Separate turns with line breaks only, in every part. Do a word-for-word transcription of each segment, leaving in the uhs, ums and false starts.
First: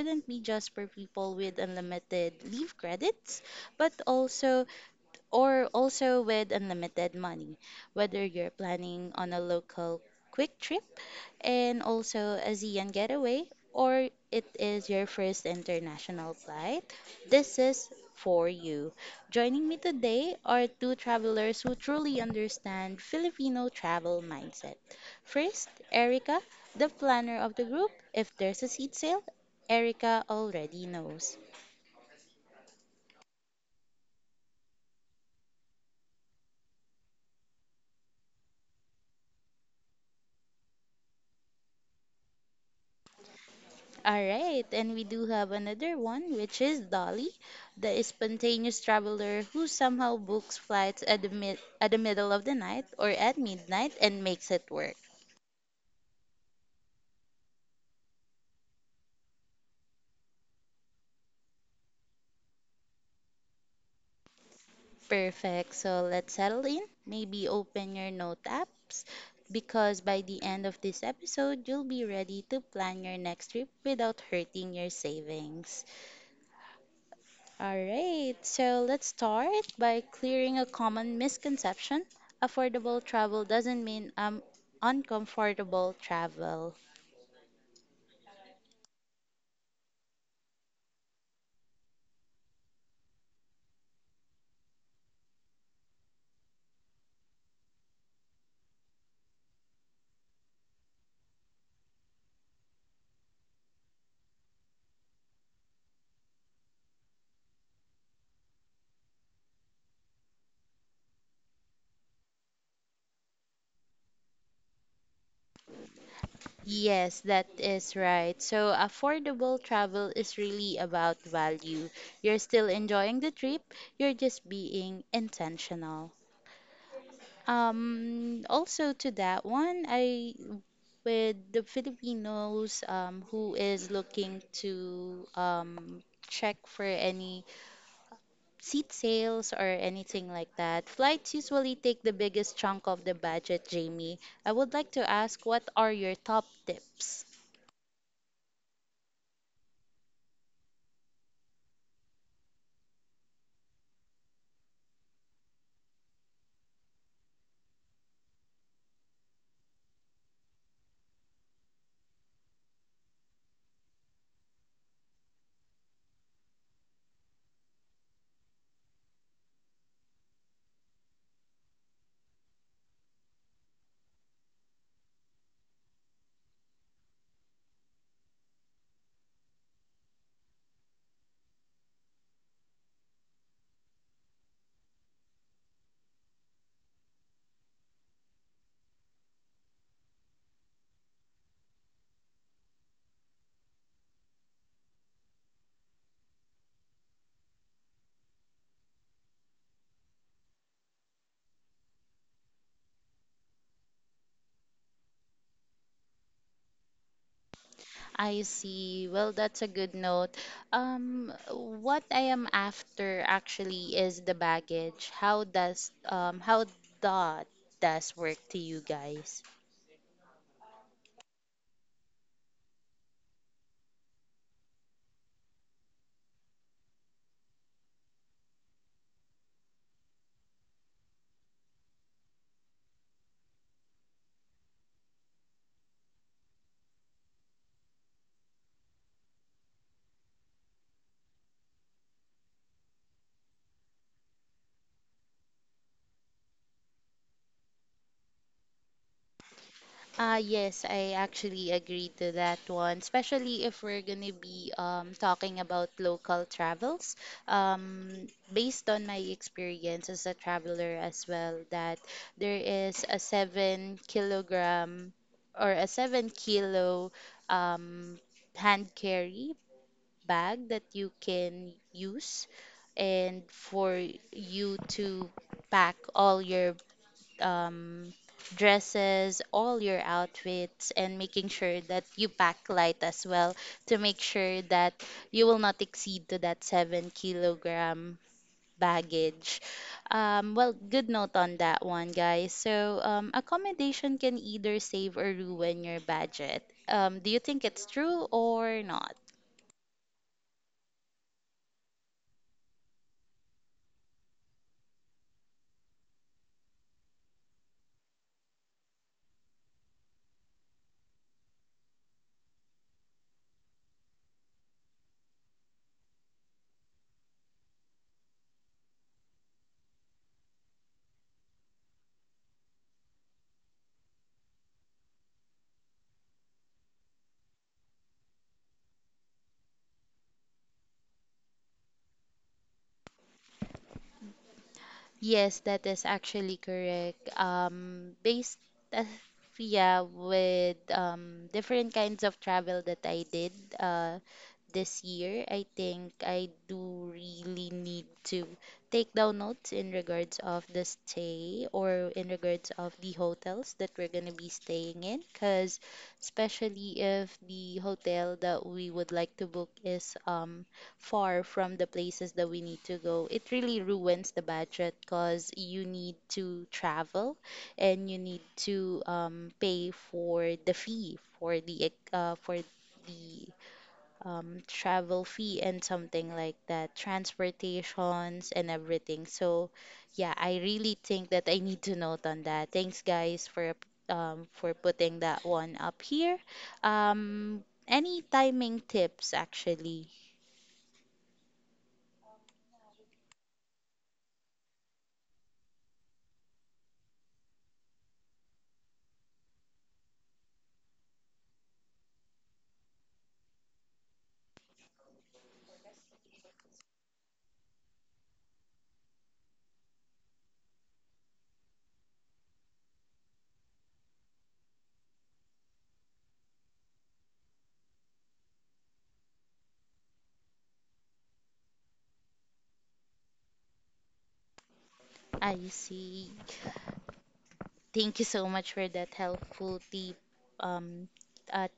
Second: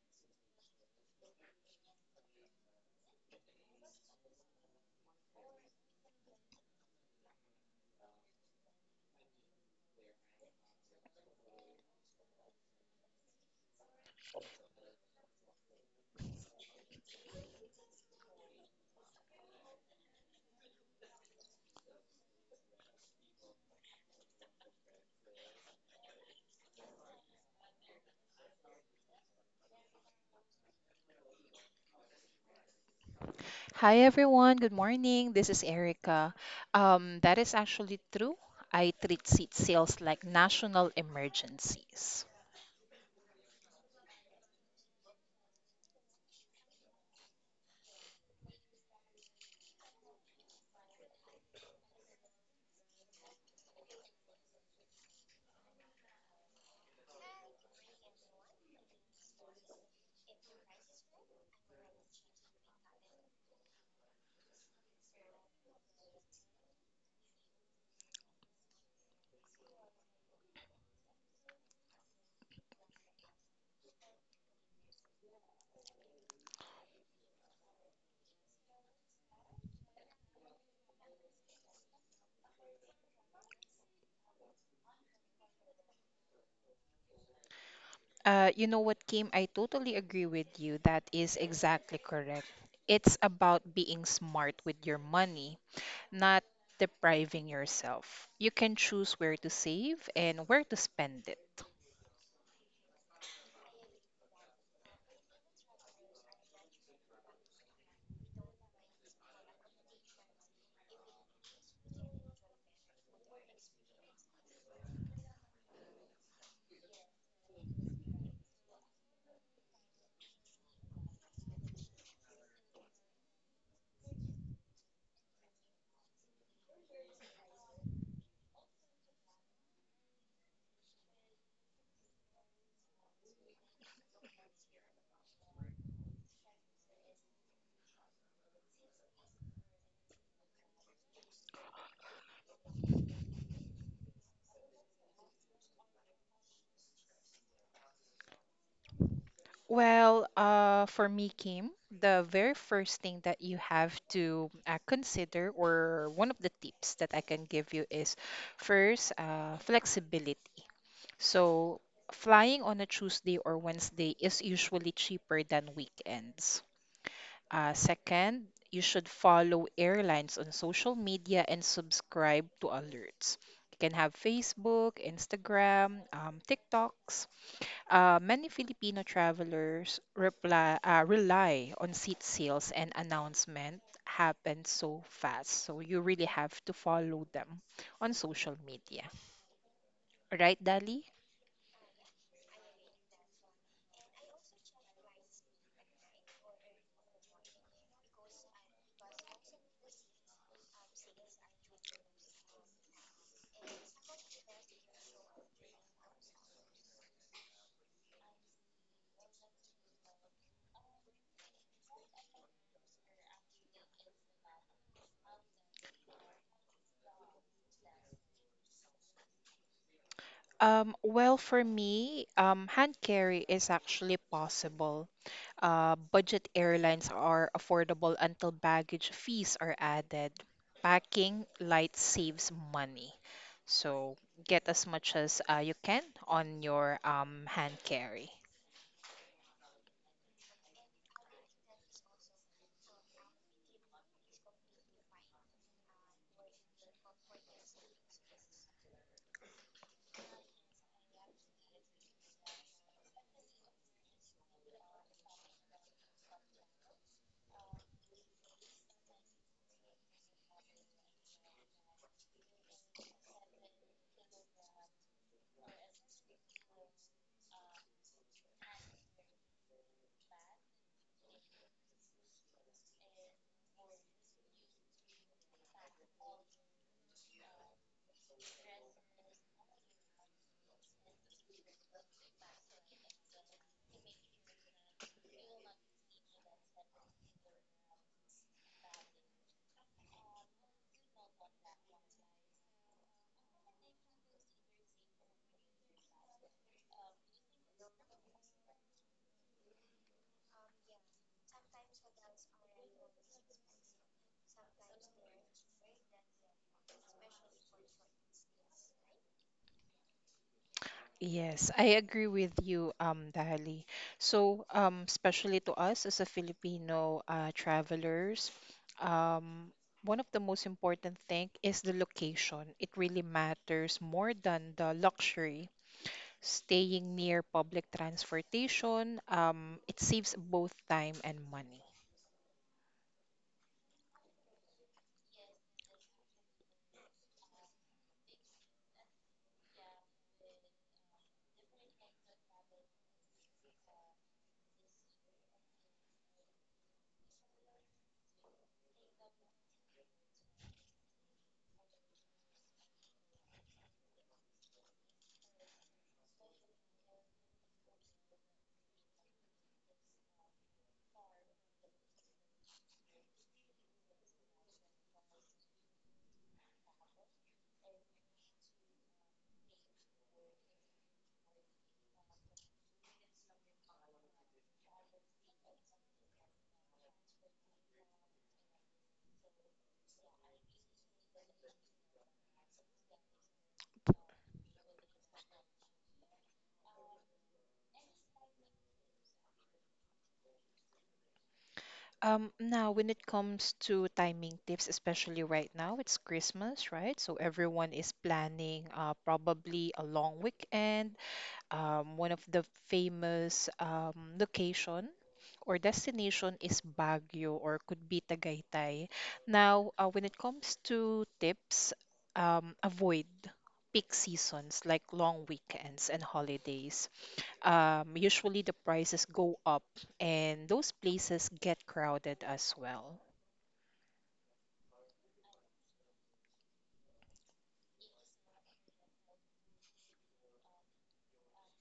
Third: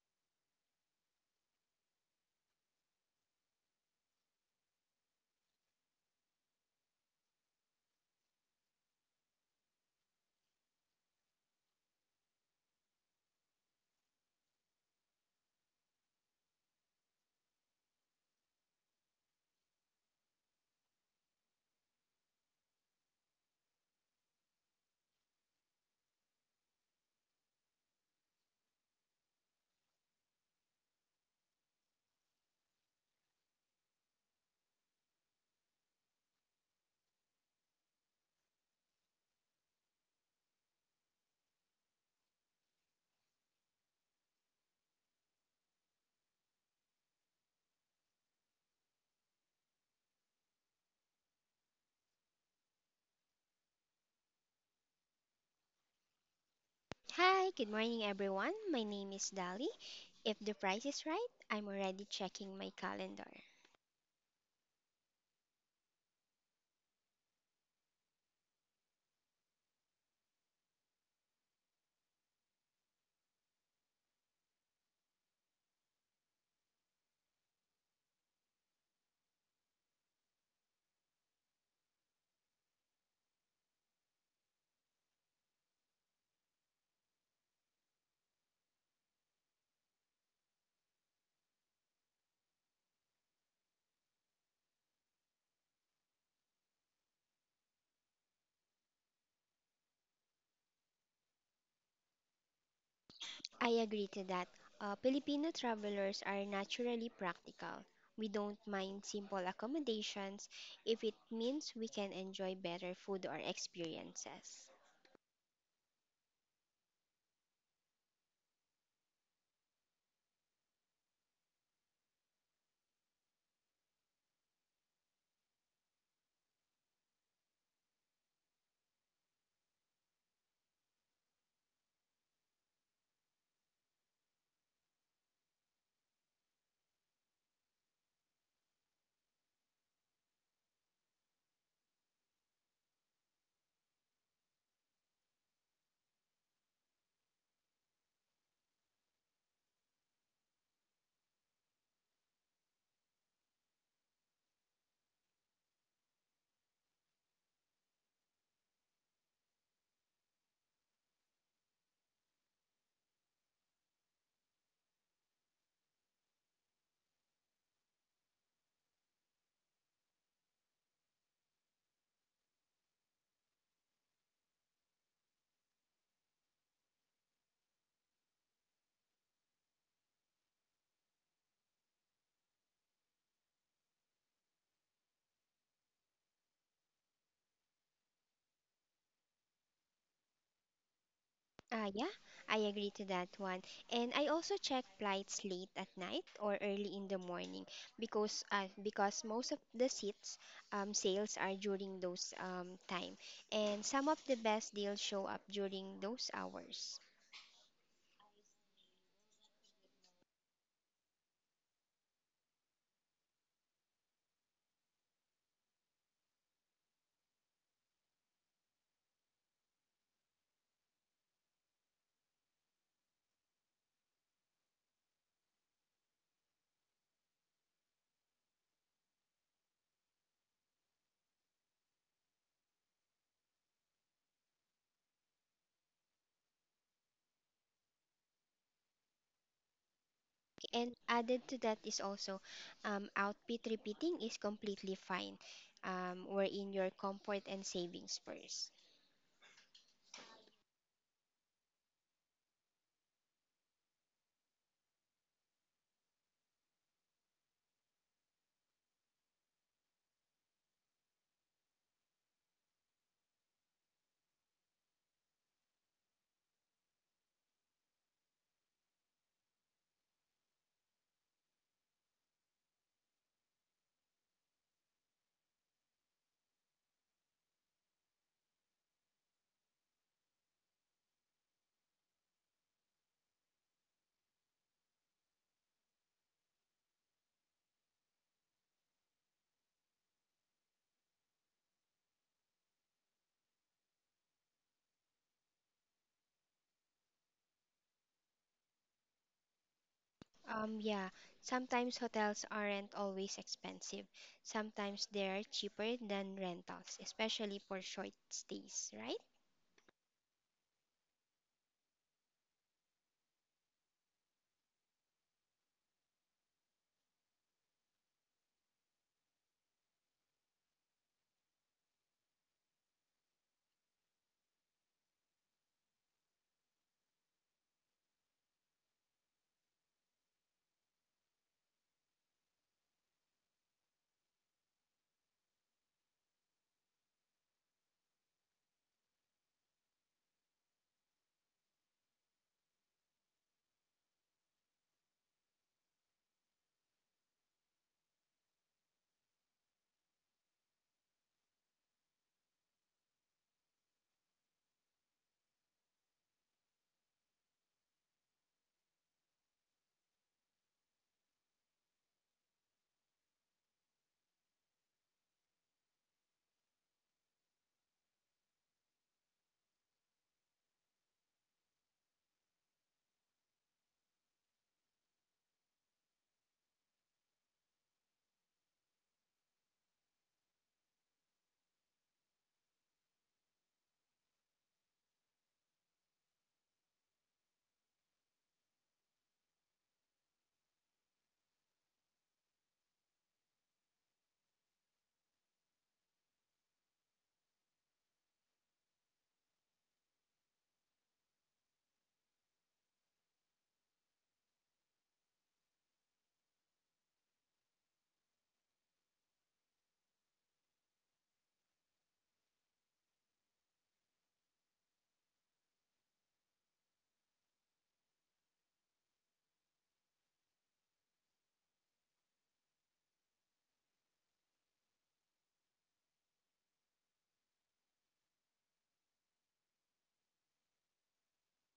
shouldn't be just for people with unlimited leave credits, but also or also with unlimited money, whether you're planning on a local quick trip and also a ASEAN getaway, or it is your first international flight, this is for you. Joining me today are two travelers who truly understand Filipino travel mindset. First, Erica, the planner of the group. If there's a seat sale, Erica already knows.
Hi everyone, good morning. This is Erica. Um, that is actually true. I treat seat sales like national emergencies.
All right, and we do have another one, which is Dolly, the spontaneous traveler who somehow books flights at the mid at the middle of the night or at midnight and makes it work.
Hi, good morning everyone. My name is Dali. If the price is right, I'm already checking my calendar.
Perfect. So let's settle in. Maybe open your note apps because by the end of this episode, you'll be ready to plan your next trip without hurting your savings. All right, so let's start by clearing a common misconception. Affordable travel doesn't mean um, uncomfortable travel.
Uh, you know what, Kim? I totally agree with you. That is exactly correct. It's about being smart with your money, not depriving yourself. You can choose where to save and where to spend it.
I agree to that. Uh, Filipino travelers are naturally practical. We don't mind simple accommodations if it means we can enjoy better food or experiences.
Yes, that is right. So, affordable travel is really about value. You're still enjoying the trip, you're just being intentional. Um, also, to that one, I with the Filipinos um, who is looking to um, check for any seat sales or anything like that. Flights usually take the biggest chunk of the budget, Jamie. I would like to ask what are your top tips?
Well, uh, for me, Kim, the very first thing that you have to uh, consider, or one of the tips that I can give you, is first, uh, flexibility. So, flying on a Tuesday or Wednesday is usually cheaper than weekends. Uh, second, you should follow airlines on social media and subscribe to alerts. You can have Facebook, Instagram, um, TikToks. Uh, many Filipino travelers reply, uh, rely on seat sales and announcement happen so fast. So you really have to follow them on social media. Right, Dali?
Uh, yeah, I agree to that one. And I also check flights late at night or early in the morning because uh, because most of the seats um, sales are during those um, time, and some of the best deals show up during those hours.
I see. Well, that's a good note. Um, what I am after actually is the baggage. How does um how that does work to you guys?
Um, well, for me, um, hand carry is actually possible. Uh, budget airlines are affordable until baggage fees are added. Packing light saves money. So get as much as uh, you can on your um, hand carry.
And added to that is also um, outfit repeating is completely fine, um, wherein your comfort and savings first.
Uh, yes, I actually agree to that one, especially if we're going to be um, talking about local travels. Um, Based on my experience as a traveler as well, that there is a seven kilogram or a seven kilo um, hand carry bag that you can use and for you to pack all your um, dresses, all your outfits, and making sure that you pack light as well to make sure that you will not exceed to that seven kilogram baggage. Um, well, good note on that one, guys. So, um, accommodation can either save or ruin your budget. Um, do you think it's true or not?
Um, yeah, sometimes hotels aren't always expensive. Sometimes they're cheaper than rentals, especially for short stays, right?
Yes, I agree with you, um, Dali. So, um, especially to us as a Filipino uh, travelers, um, one of the most important thing is the location. It really matters more than the luxury. Staying near public transportation, um, it saves both time and money.
Yes, that is actually correct. Um, based, uh, yeah, with um, different kinds of travel that I did uh, this year, I think I do really need to take down notes in regards of the stay or in regards of the hotels that we're going to be staying in, because especially if the hotel that we would like to book is um far from the places that we need to go, it really ruins the budget because you need to travel and you need to um, pay for the fee for the uh, for the um, travel fee and something like that, transportations and everything. So, yeah, I really think that I need to note on that. Thanks, guys, for um, for putting that one up here. Um, any timing tips actually?
Um, now, when it comes to timing tips, especially right now, it's Christmas, right? So everyone is planning uh, probably a long weekend, um, one of the famous um, location or destination is Baguio or could be Tagaytay. Now, uh, when it comes to tips, um, avoid peak seasons like long weekends and holidays. Um, usually the prices go up and those places get crowded as well.
I see. Thank you so much for that helpful tip. Um, at,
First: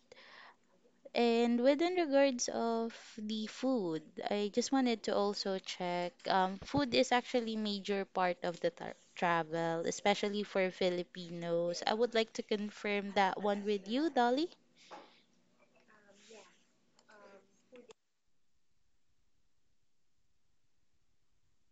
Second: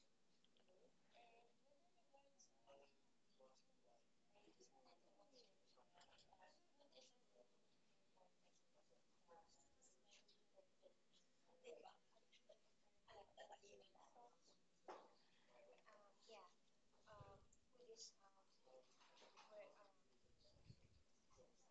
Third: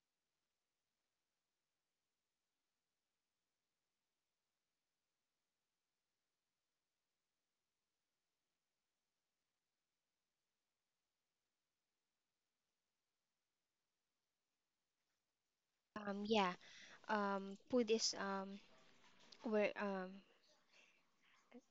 and within regards of the food, I just wanted to also check. Um, food is actually major part of the tar travel, especially for Filipinos. I would like to confirm that one with you, Dolly.
Um, yeah, um, food is um, where um,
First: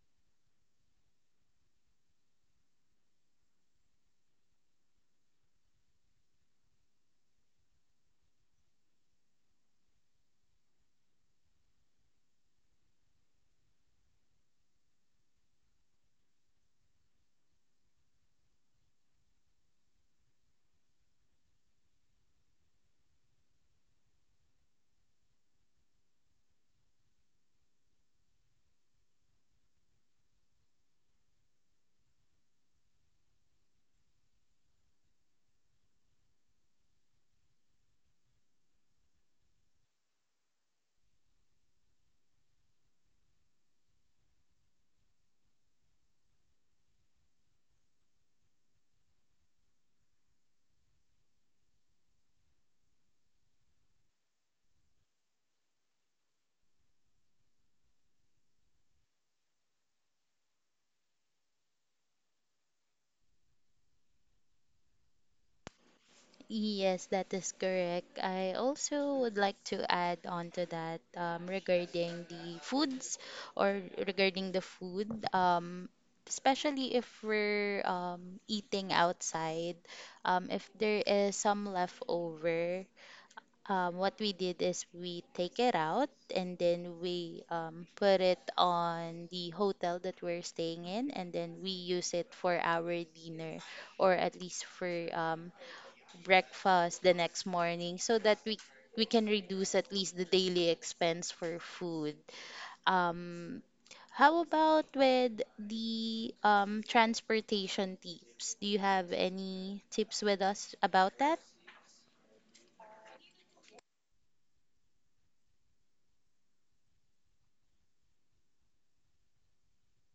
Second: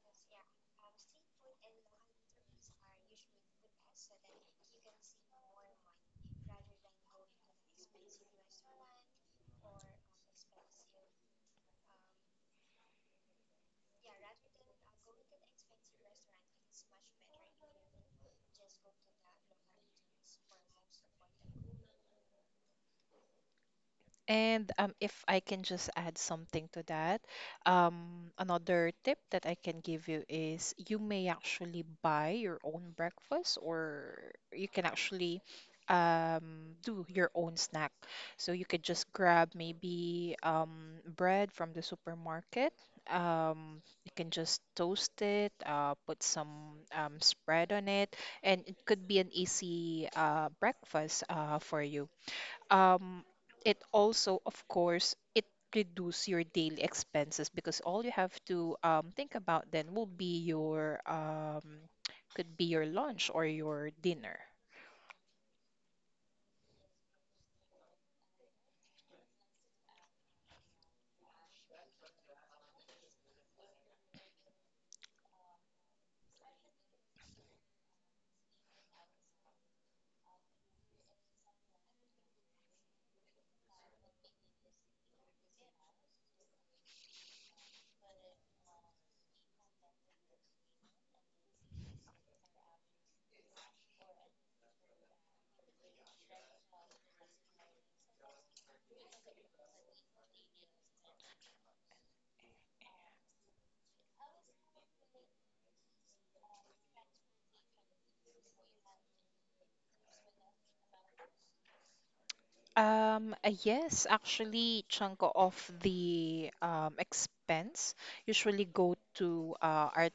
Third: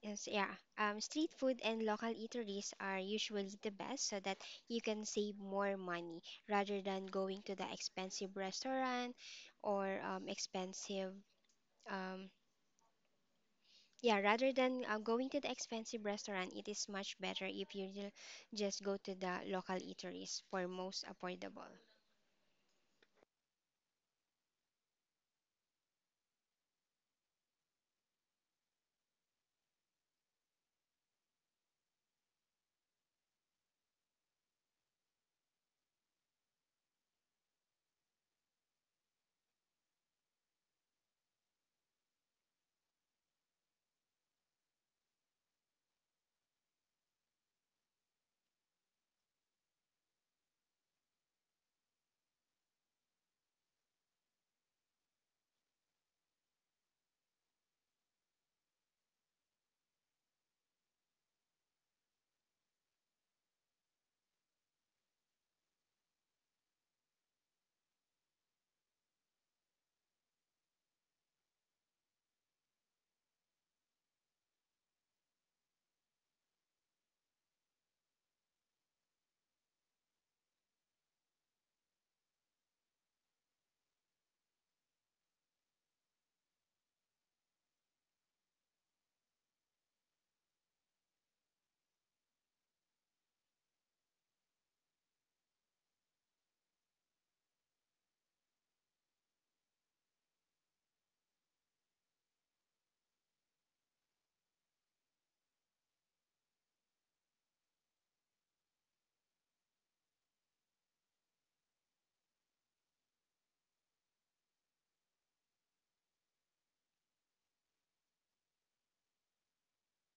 is yeah, um, street food and local eateries are usually the best so that you can save more money rather than going to the expensive restaurant or um, expensive um, Yeah, rather than uh, going to the expensive restaurant, it is much better if you ju- just go to the local eateries for most affordable.
And um, if I can just add something to that, um, another tip that I can give you is you may actually buy your own breakfast, or you can actually um, do your own snack. So you could just grab maybe um, bread from the supermarket. Um, you can just toast it, uh, put some um, spread on it, and it could be an easy uh, breakfast uh, for you. Um it also, of course, it reduce your daily expenses because all you have to um, think about then will be your um, could be your lunch or your dinner.
Yes, that is correct. I also would like to add on to that um, regarding the foods or regarding the food, um, especially if we're um, eating outside, um, if there is some leftover, um, what we did is we take it out and then we um, put it on the hotel that we're staying in, and then we use it for our dinner or at least for um, breakfast the next morning so that we we can reduce at least the daily expense for food. Um, how about with the um, transportation tips? Do you have any tips with us about that?
Um uh, yes actually chunk of the um, expense usually go to uh, our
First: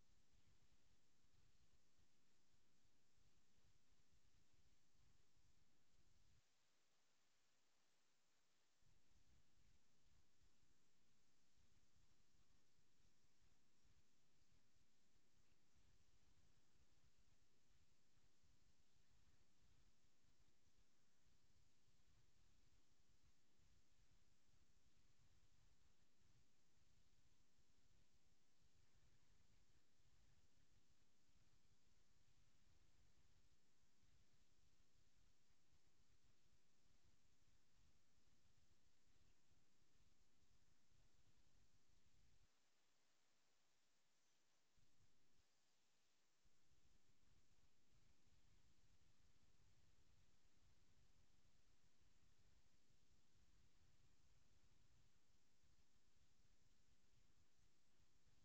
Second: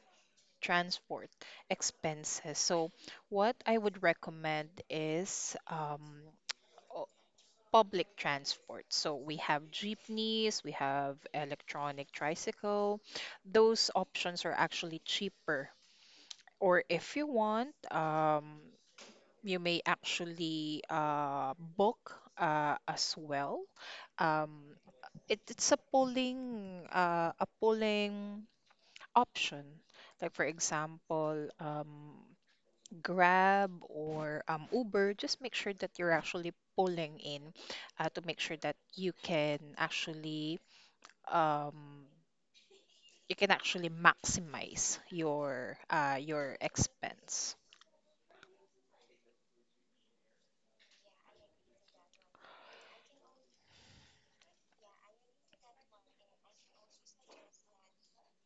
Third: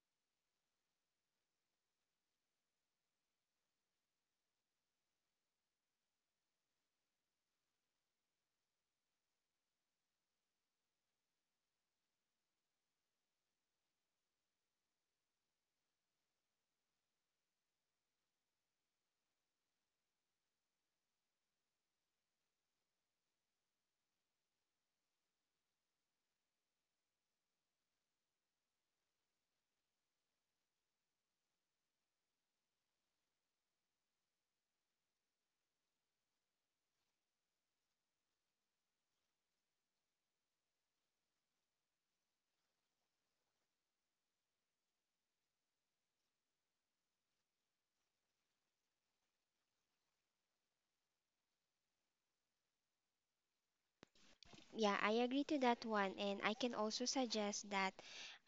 transport expenses, so what I would recommend is um public transport. So we have jeepneys, we have electronic tricycle. Those options are actually cheaper. Or if you want, um, you may actually uh, book uh, as well. Um, it, it's a pulling uh, a pulling option. Like for example, um, Grab or um, Uber, just make sure that you're actually pulling in uh, to make sure that you can actually um, you can actually maximize your uh, your expense.
Yeah, I agree to that one, and I can also suggest that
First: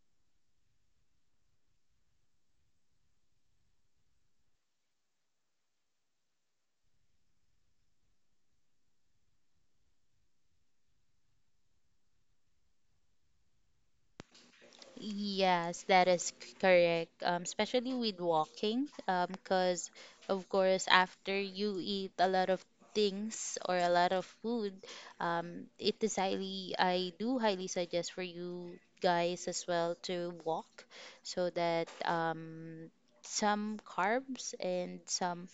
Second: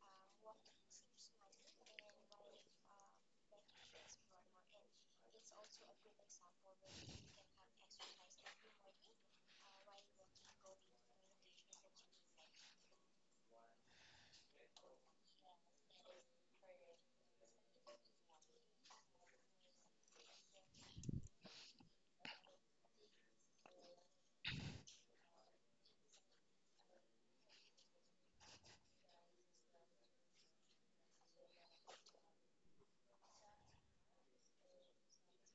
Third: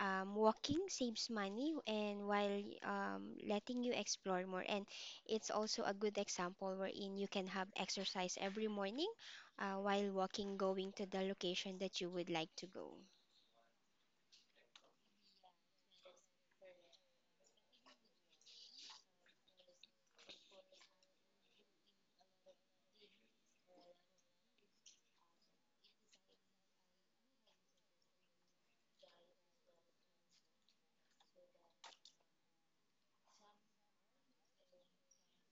um, walking saves money and while um, letting you explore more. And it's also a good example wherein you can have exercise every morning uh, while walking, going to the location that you would like to go.
Yes, that is c- correct. Um, especially with walking, um, because of course after you eat a lot of things or a lot of food, um, it is highly, I do highly suggest for you guys as well to walk so that um, some carbs and some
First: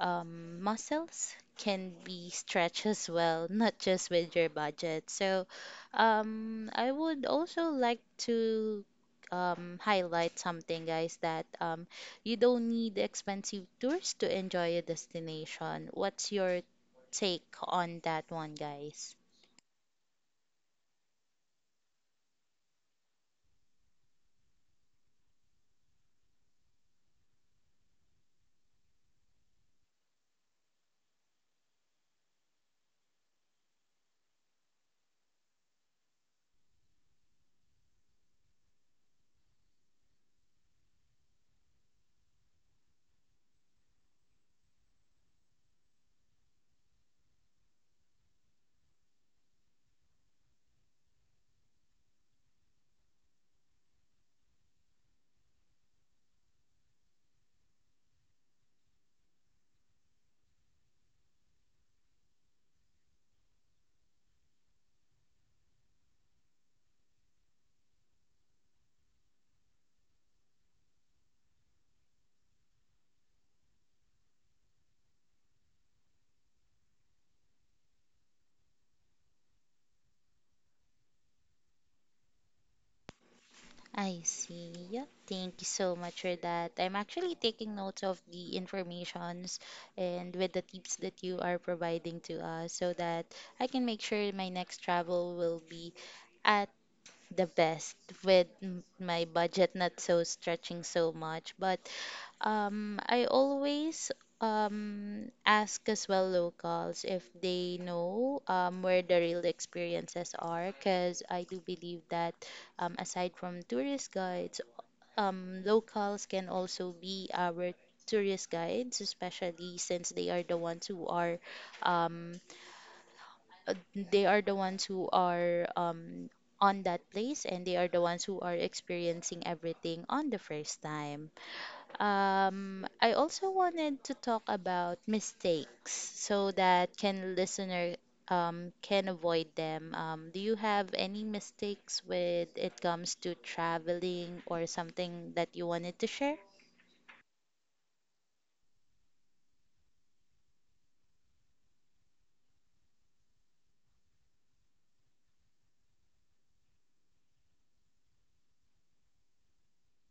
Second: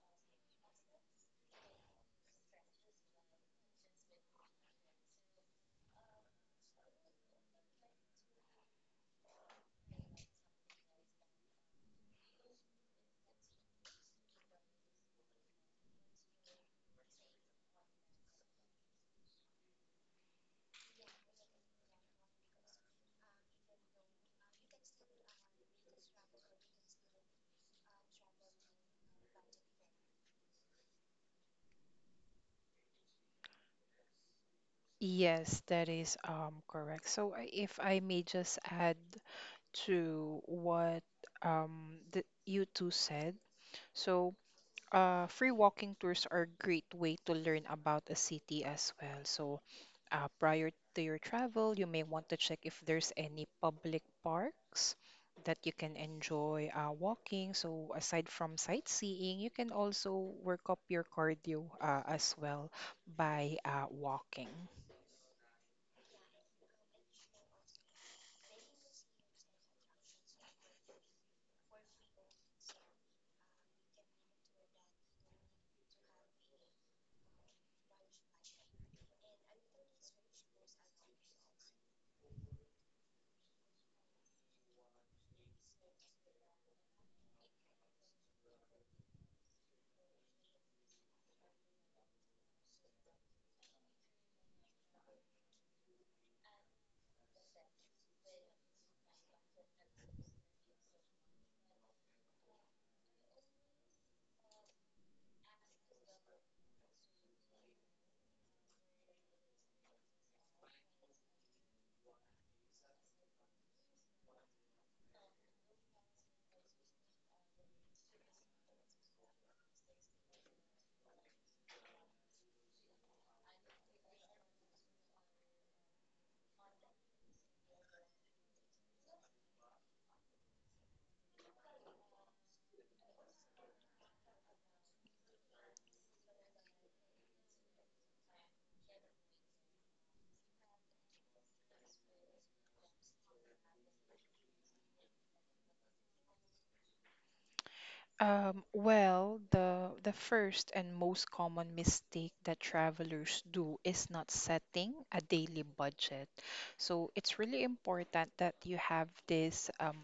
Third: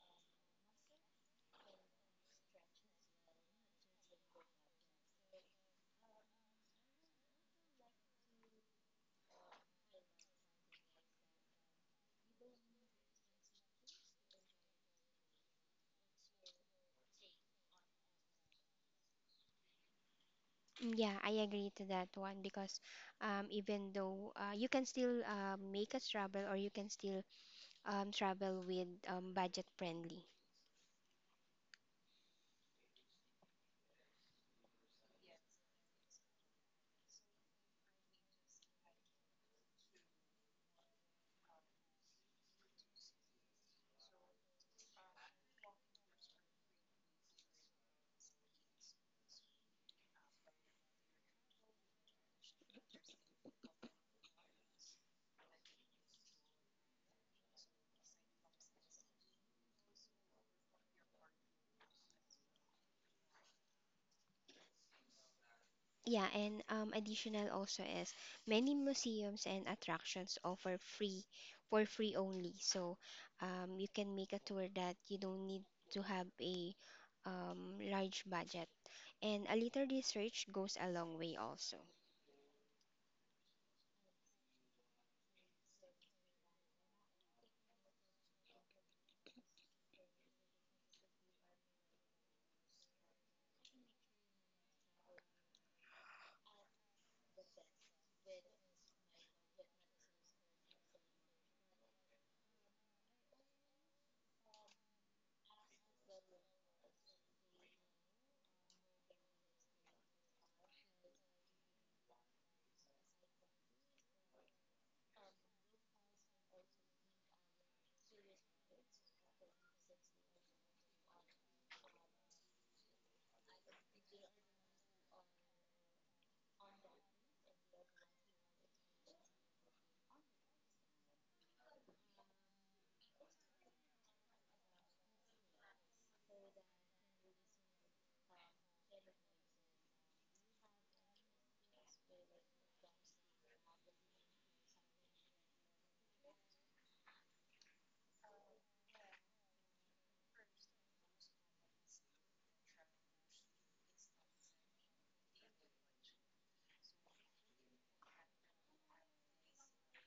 um, muscles can be stretched as well, not just with your budget. So, um, I would also like to um, highlight something, guys, that um, you don't need expensive tours to enjoy a destination. What's your take on that one, guys?
Yeah, I agree to that one because um, even though uh, you can still uh, make us travel or you can still um, travel with um, budget friendly.
Yes, that is um correct. So I- if I may just add to what um the, you two said. So uh, free walking tours are a great way to learn about a city as well. So, uh, prior to your travel, you may want to check if there's any public parks that you can enjoy uh, walking. So, aside from sightseeing, you can also work up your cardio uh, as well by uh, walking.
Yeah, and um, additional also is many museums and attractions offer free for free only. So um, you can make a tour that you don't need to have a um, large budget. And a little research goes a long way also.
I see. Yeah, thank you so much for that. I'm actually taking notes of the informations and with the tips that you are providing to us so that I can make sure my next travel will be at the best with m- my budget not so stretching so much but um I always um ask as well locals if they know um where the real experiences are because I do believe that um aside from tourist guides um locals can also be our tourist guides especially since they are the ones who are um uh, they are the ones who are um, on that place and they are the ones who are experiencing everything on the first time. Um, I also wanted to talk about mistakes so that can listener um, can avoid them. Um, do you have any mistakes with it comes to traveling or something that you wanted to share?
Um, well, the the first and most common mistake that travelers do is not setting a daily budget. So it's really important that you have this um,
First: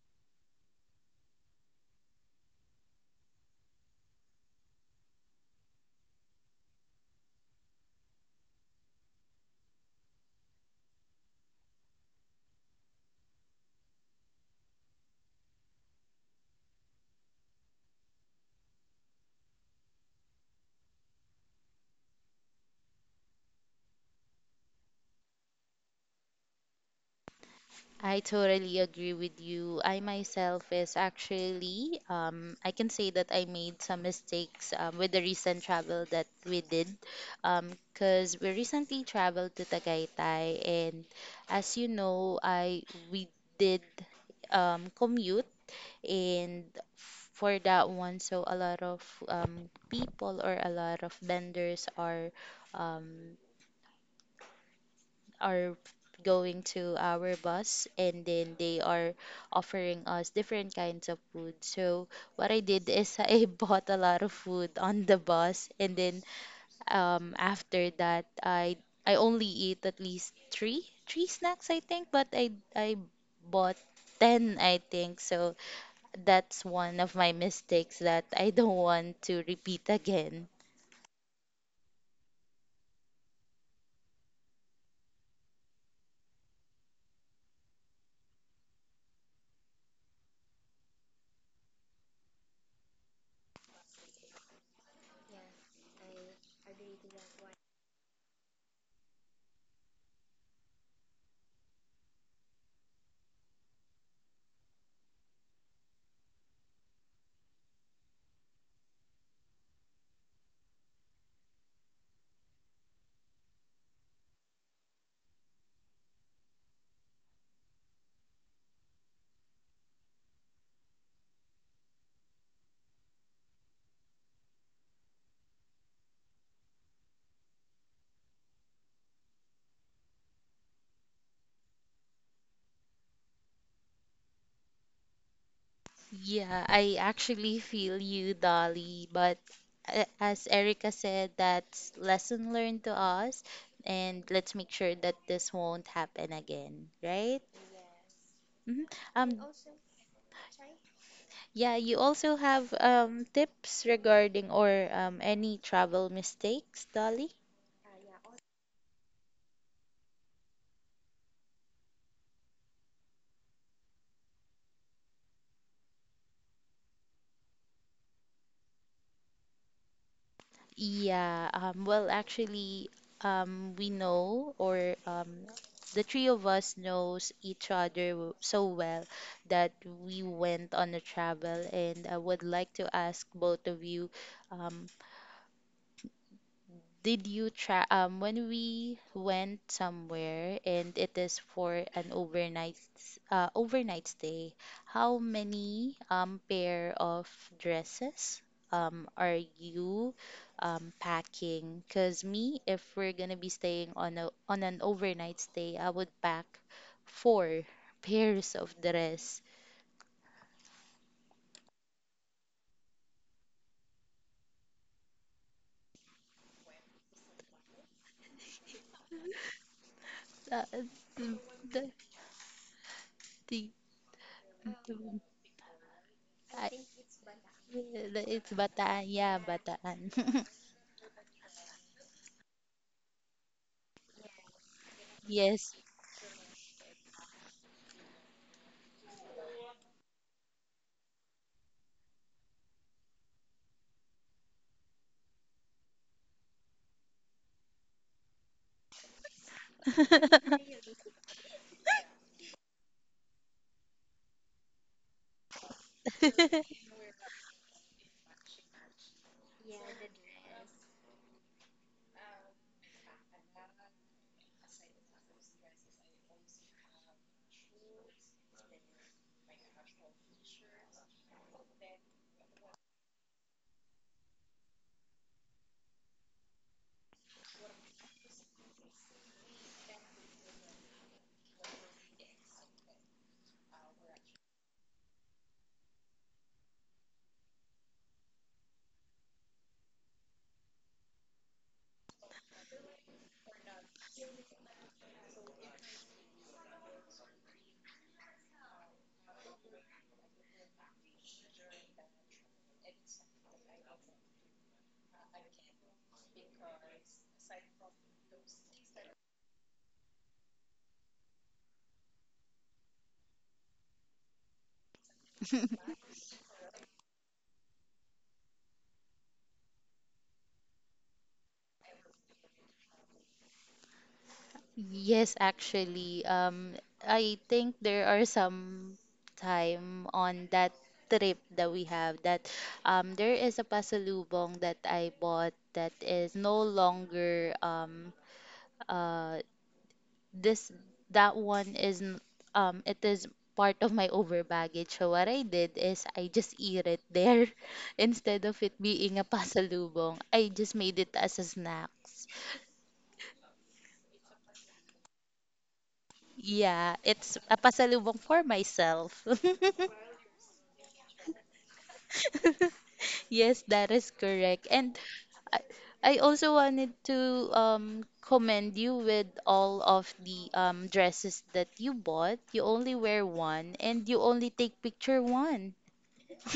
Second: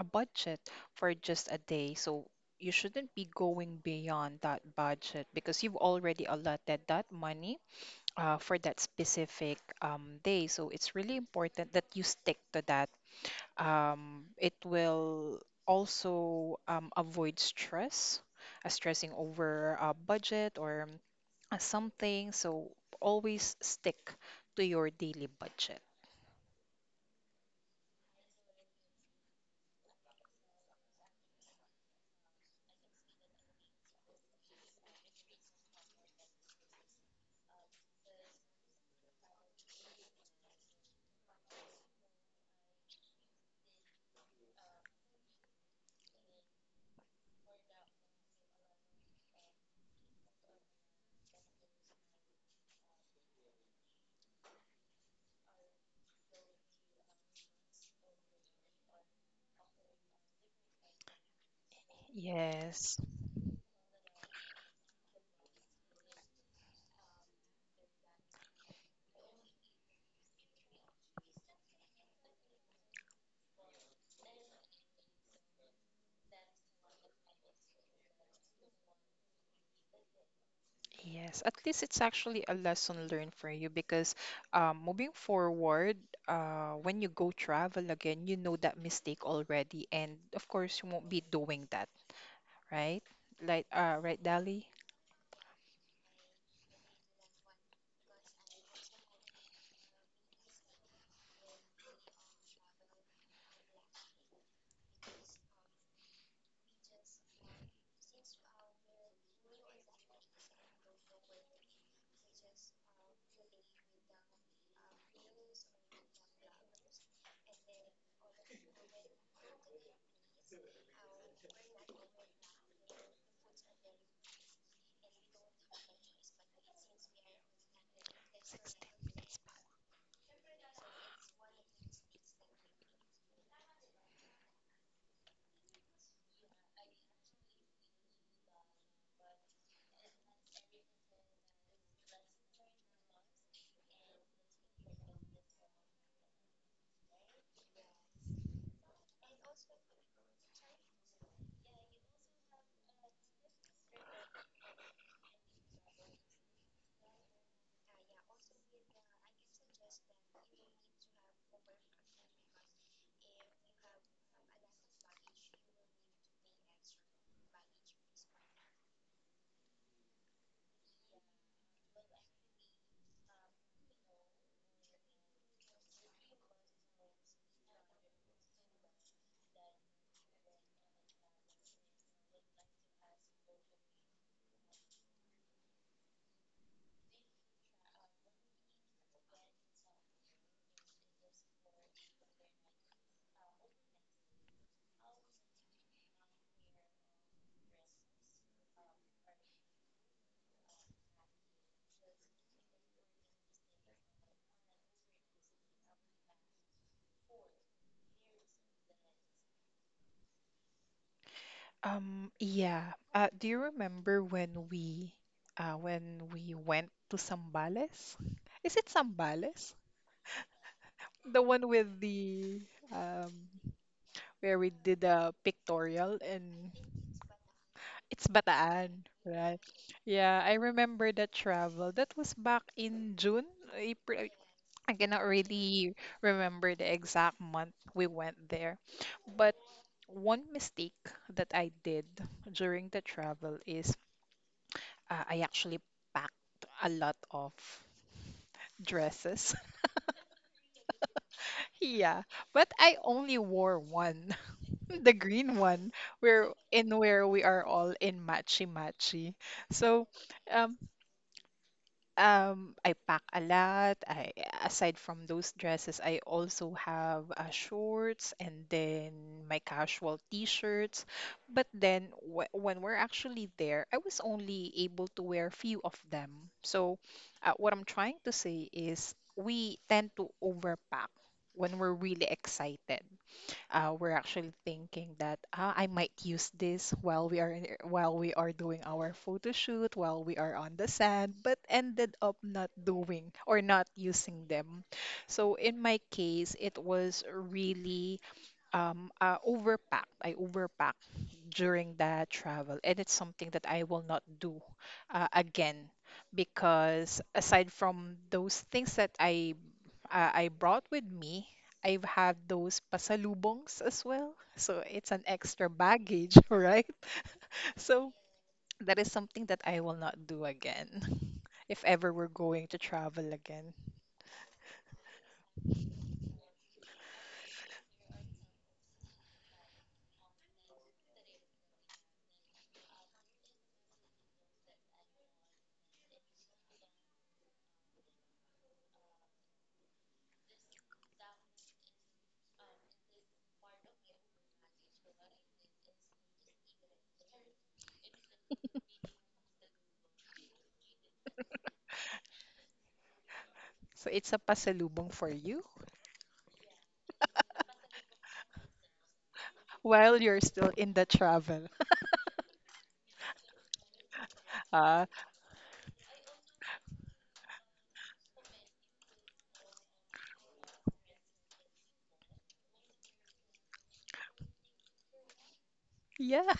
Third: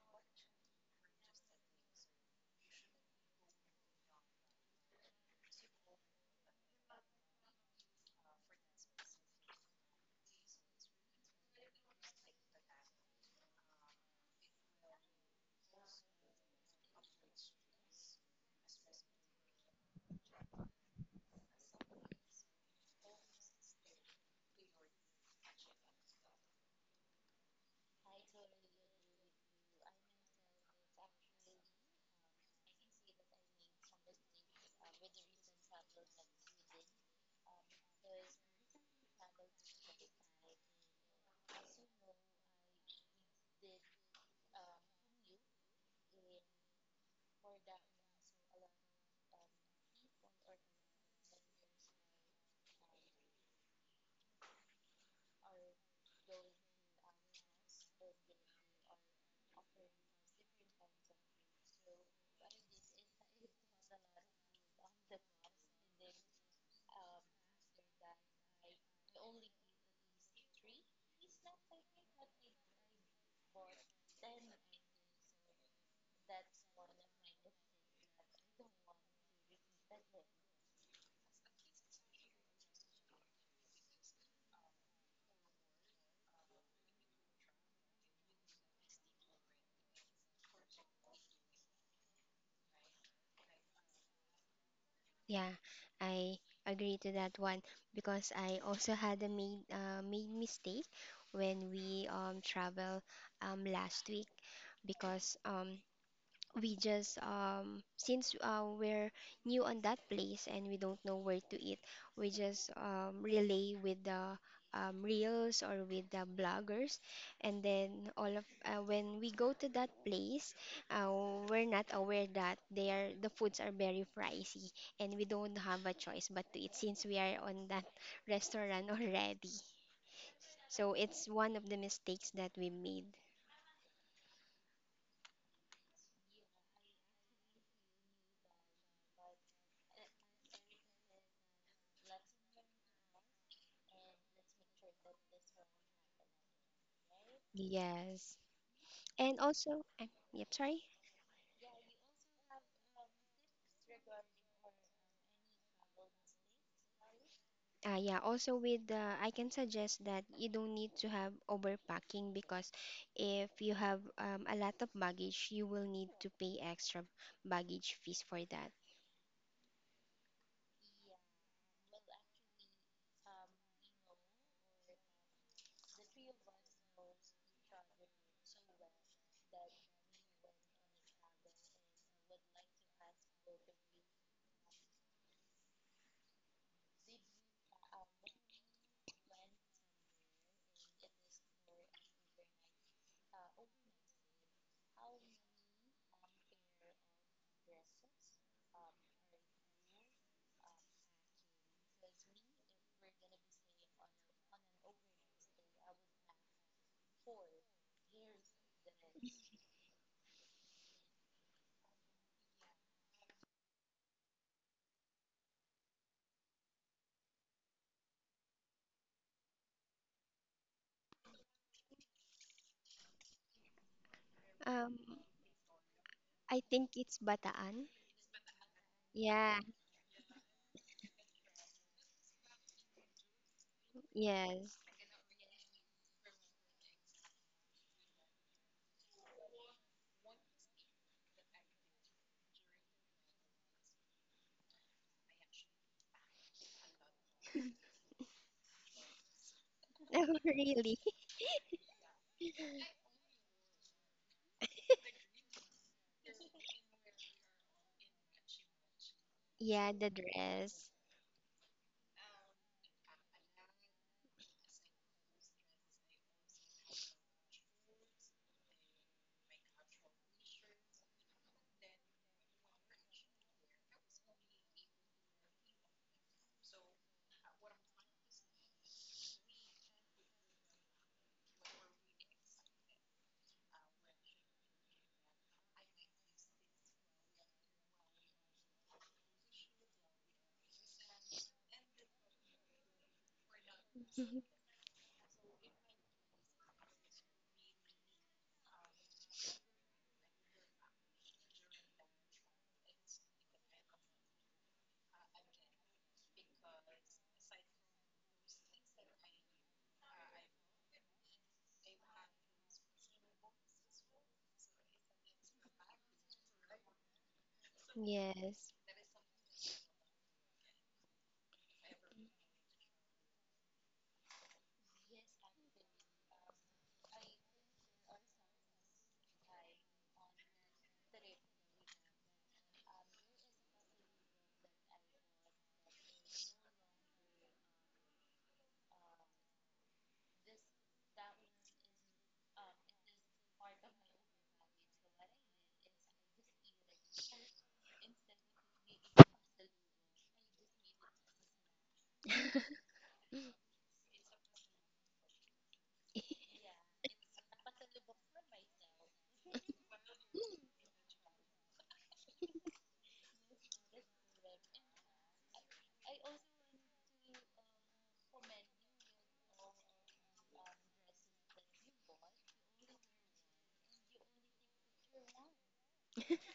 a budget for just a day. So you shouldn't be going beyond that budget because you've already allotted that money uh, for that specific um, day. So it's really important that you stick to that. Um, it will also um, avoid stress, uh, stressing over a budget or uh, something. So always stick to your daily budget.
I totally agree with you. I myself is actually, um, I can say that I made some mistakes um, with the recent travel that we did, because we recently traveled to Tagaytay, and as you know, I we did um, commute, and for that one, so a lot of um, people or a lot of vendors are. Um, are going to our bus and then they are offering us different kinds of food. So what I did
Yes,
is I bought a lot of food on the bus and then um after that I I only eat at least three three snacks I think but I I bought ten I think so that's one of my mistakes that I don't want to repeat again.
yes. At least it's actually a lesson learned for you because um, moving forward, uh, when you go travel again, you know that mistake already, and of course, you won't be doing that, right? Like, uh, right, Dali?
Yeah, I agree to that one because I also had a made uh, made mistake when we um travel um last week because um we just um since uh, we're new on that place and we don't know where to eat, we just um, relay with the um, reels or with the bloggers, and then all of uh, when we go to that place, uh, we're not aware that they are the foods are very pricey, and we don't have a choice but to eat since we are on that restaurant already. So it's one of the mistakes that we made.
Yeah, I actually feel you, Dolly, but a- as Erica said, that's lesson learned to us, and let's make sure that this won't happen again, right?
Yes.
Hmm. Um,
And also I'm, yep, sorry.
yeah, you also have um tips regarding or um any travel mistakes, Dolly?
Uh, yeah, also with the, I can suggest that you don't need to have overpacking because if you have um, a lot of baggage, you will need to pay extra baggage fees for that.
Yeah, um, well, actually, um, we know, or um, the three of us knows each other w- so well that we went on a travel, and I would like to ask both of you, um, did you try um when we went somewhere and it is for an overnight s- uh overnight stay, how many um pair of dresses um are you um packing? 'Cause me, if we're gonna be staying on a on an overnight stay, I would pack four pairs of dress.
Um, yeah. Uh, do you remember when we uh when we went to Sambales? Is it Sambales?
Uh, the,
The one
the,
with the um
the,
where we
Um,
did
the,
a pictorial
I
and
I,
think it's Bataan.
it's
the, it's
Bataan,
Bataan, yeah,
Yeah,
right?
Bataan.
Yeah, I remember that travel. That was back in June, April.
yes.
I cannot
Yes.
really remember the exact month we went there. But one mistake that I did during the travel is, uh, I actually packed a lot of dresses.
Oh, really?
Yeah, but I only wore one, the green one, where in where we are all in matchy matchy.
Yeah,
So,
the
um,
dress.
Um, I pack a lot. I Aside from those dresses, I also have uh, shorts and then my casual t-shirts. But then wh when we're actually there, I was only able to wear few of them. So uh, what I'm trying to say is we tend to overpack when we're really excited, uh, we're actually thinking that ah, I might use this while we are in- while we are doing our photo shoot, while we are on the sand, but ended up not doing or not using them. So in my case, it was really um, uh, overpacked. I overpacked during that travel, and it's something that I will not do uh, again, because aside from those things that I uh, I brought with me. I've had those pasalubongs as well. So it's an extra baggage, right? So
Yes,
that is something that I will not do again if ever we're going to travel again.
Yes, actually, um, I think there are some time on that trip that we have that um there is a pasalubong that I bought that is no longer um uh this that one is n- um it is part of my over baggage. So what I did is I just eat it there instead of it being a pasalubong. I just made it as a snack.
So it's a pasalubong for you
Yeah, it's a pasalubong for myself.
while you're still in the travel.
Yes, that is correct. And
Uh,
I, I also wanted to um, commend you with all of the um, dresses that you bought. You only wear one and you only take picture one.
yeah.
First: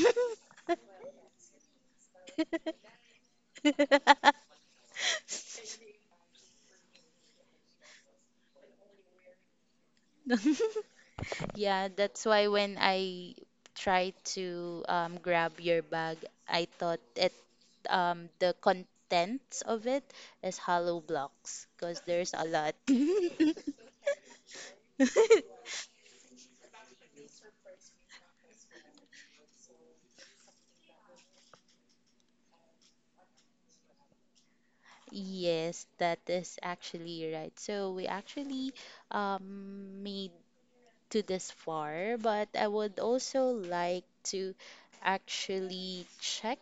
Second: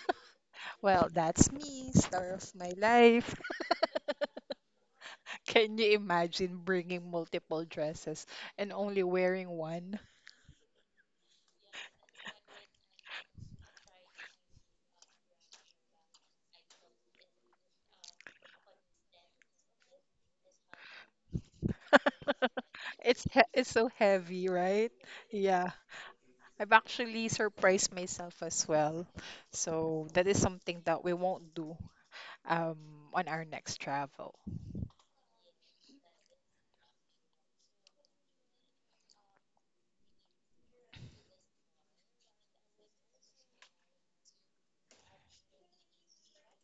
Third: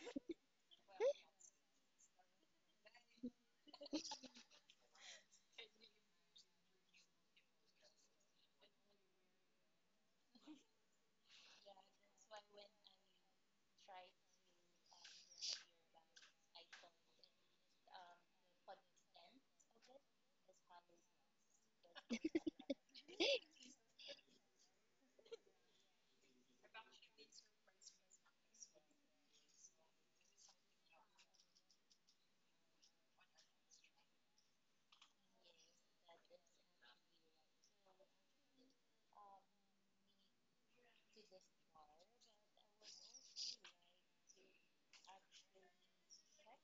Well, that's me, star of my life. Can you imagine bringing multiple dresses and only wearing one?
Yeah, that's why when I tried to um, grab your bag, I thought it um, the contents of it is hollow blocks because there's a lot.
It's he it's so heavy, right? Yeah. I've actually surprised myself as well. So that is something that we won't do um on our next travel.
Yes, that is actually right. So we actually um, made to this far, but I would also like to actually check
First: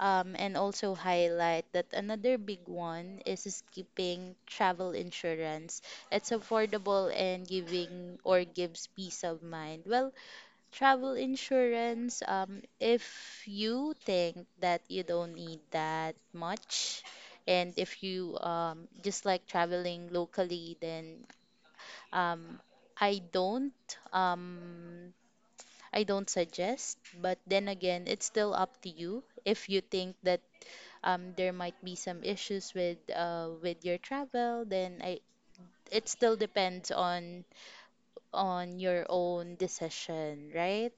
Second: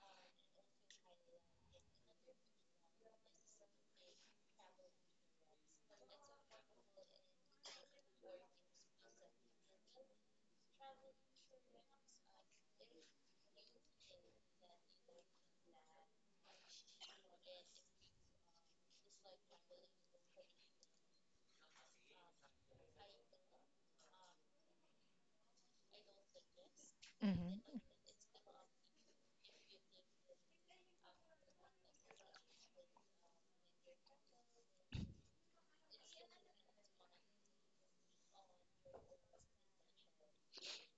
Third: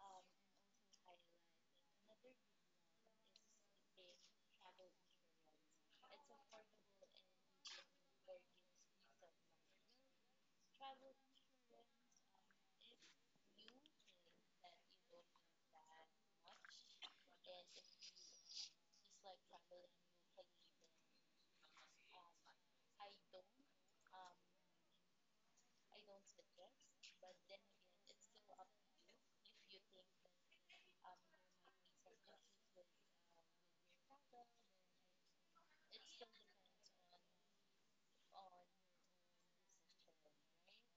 um, and also highlight that another big one is skipping travel insurance. It's affordable and giving or gives peace of mind. Well, travel insurance, um, if you think that you don't need that much, and if you um, just like traveling locally, then um, I don't um I don't suggest, but then
hmm
again, it's still up to you if you think that um there might be some issues with uh with your travel, then I it still depends on on your own decision, right?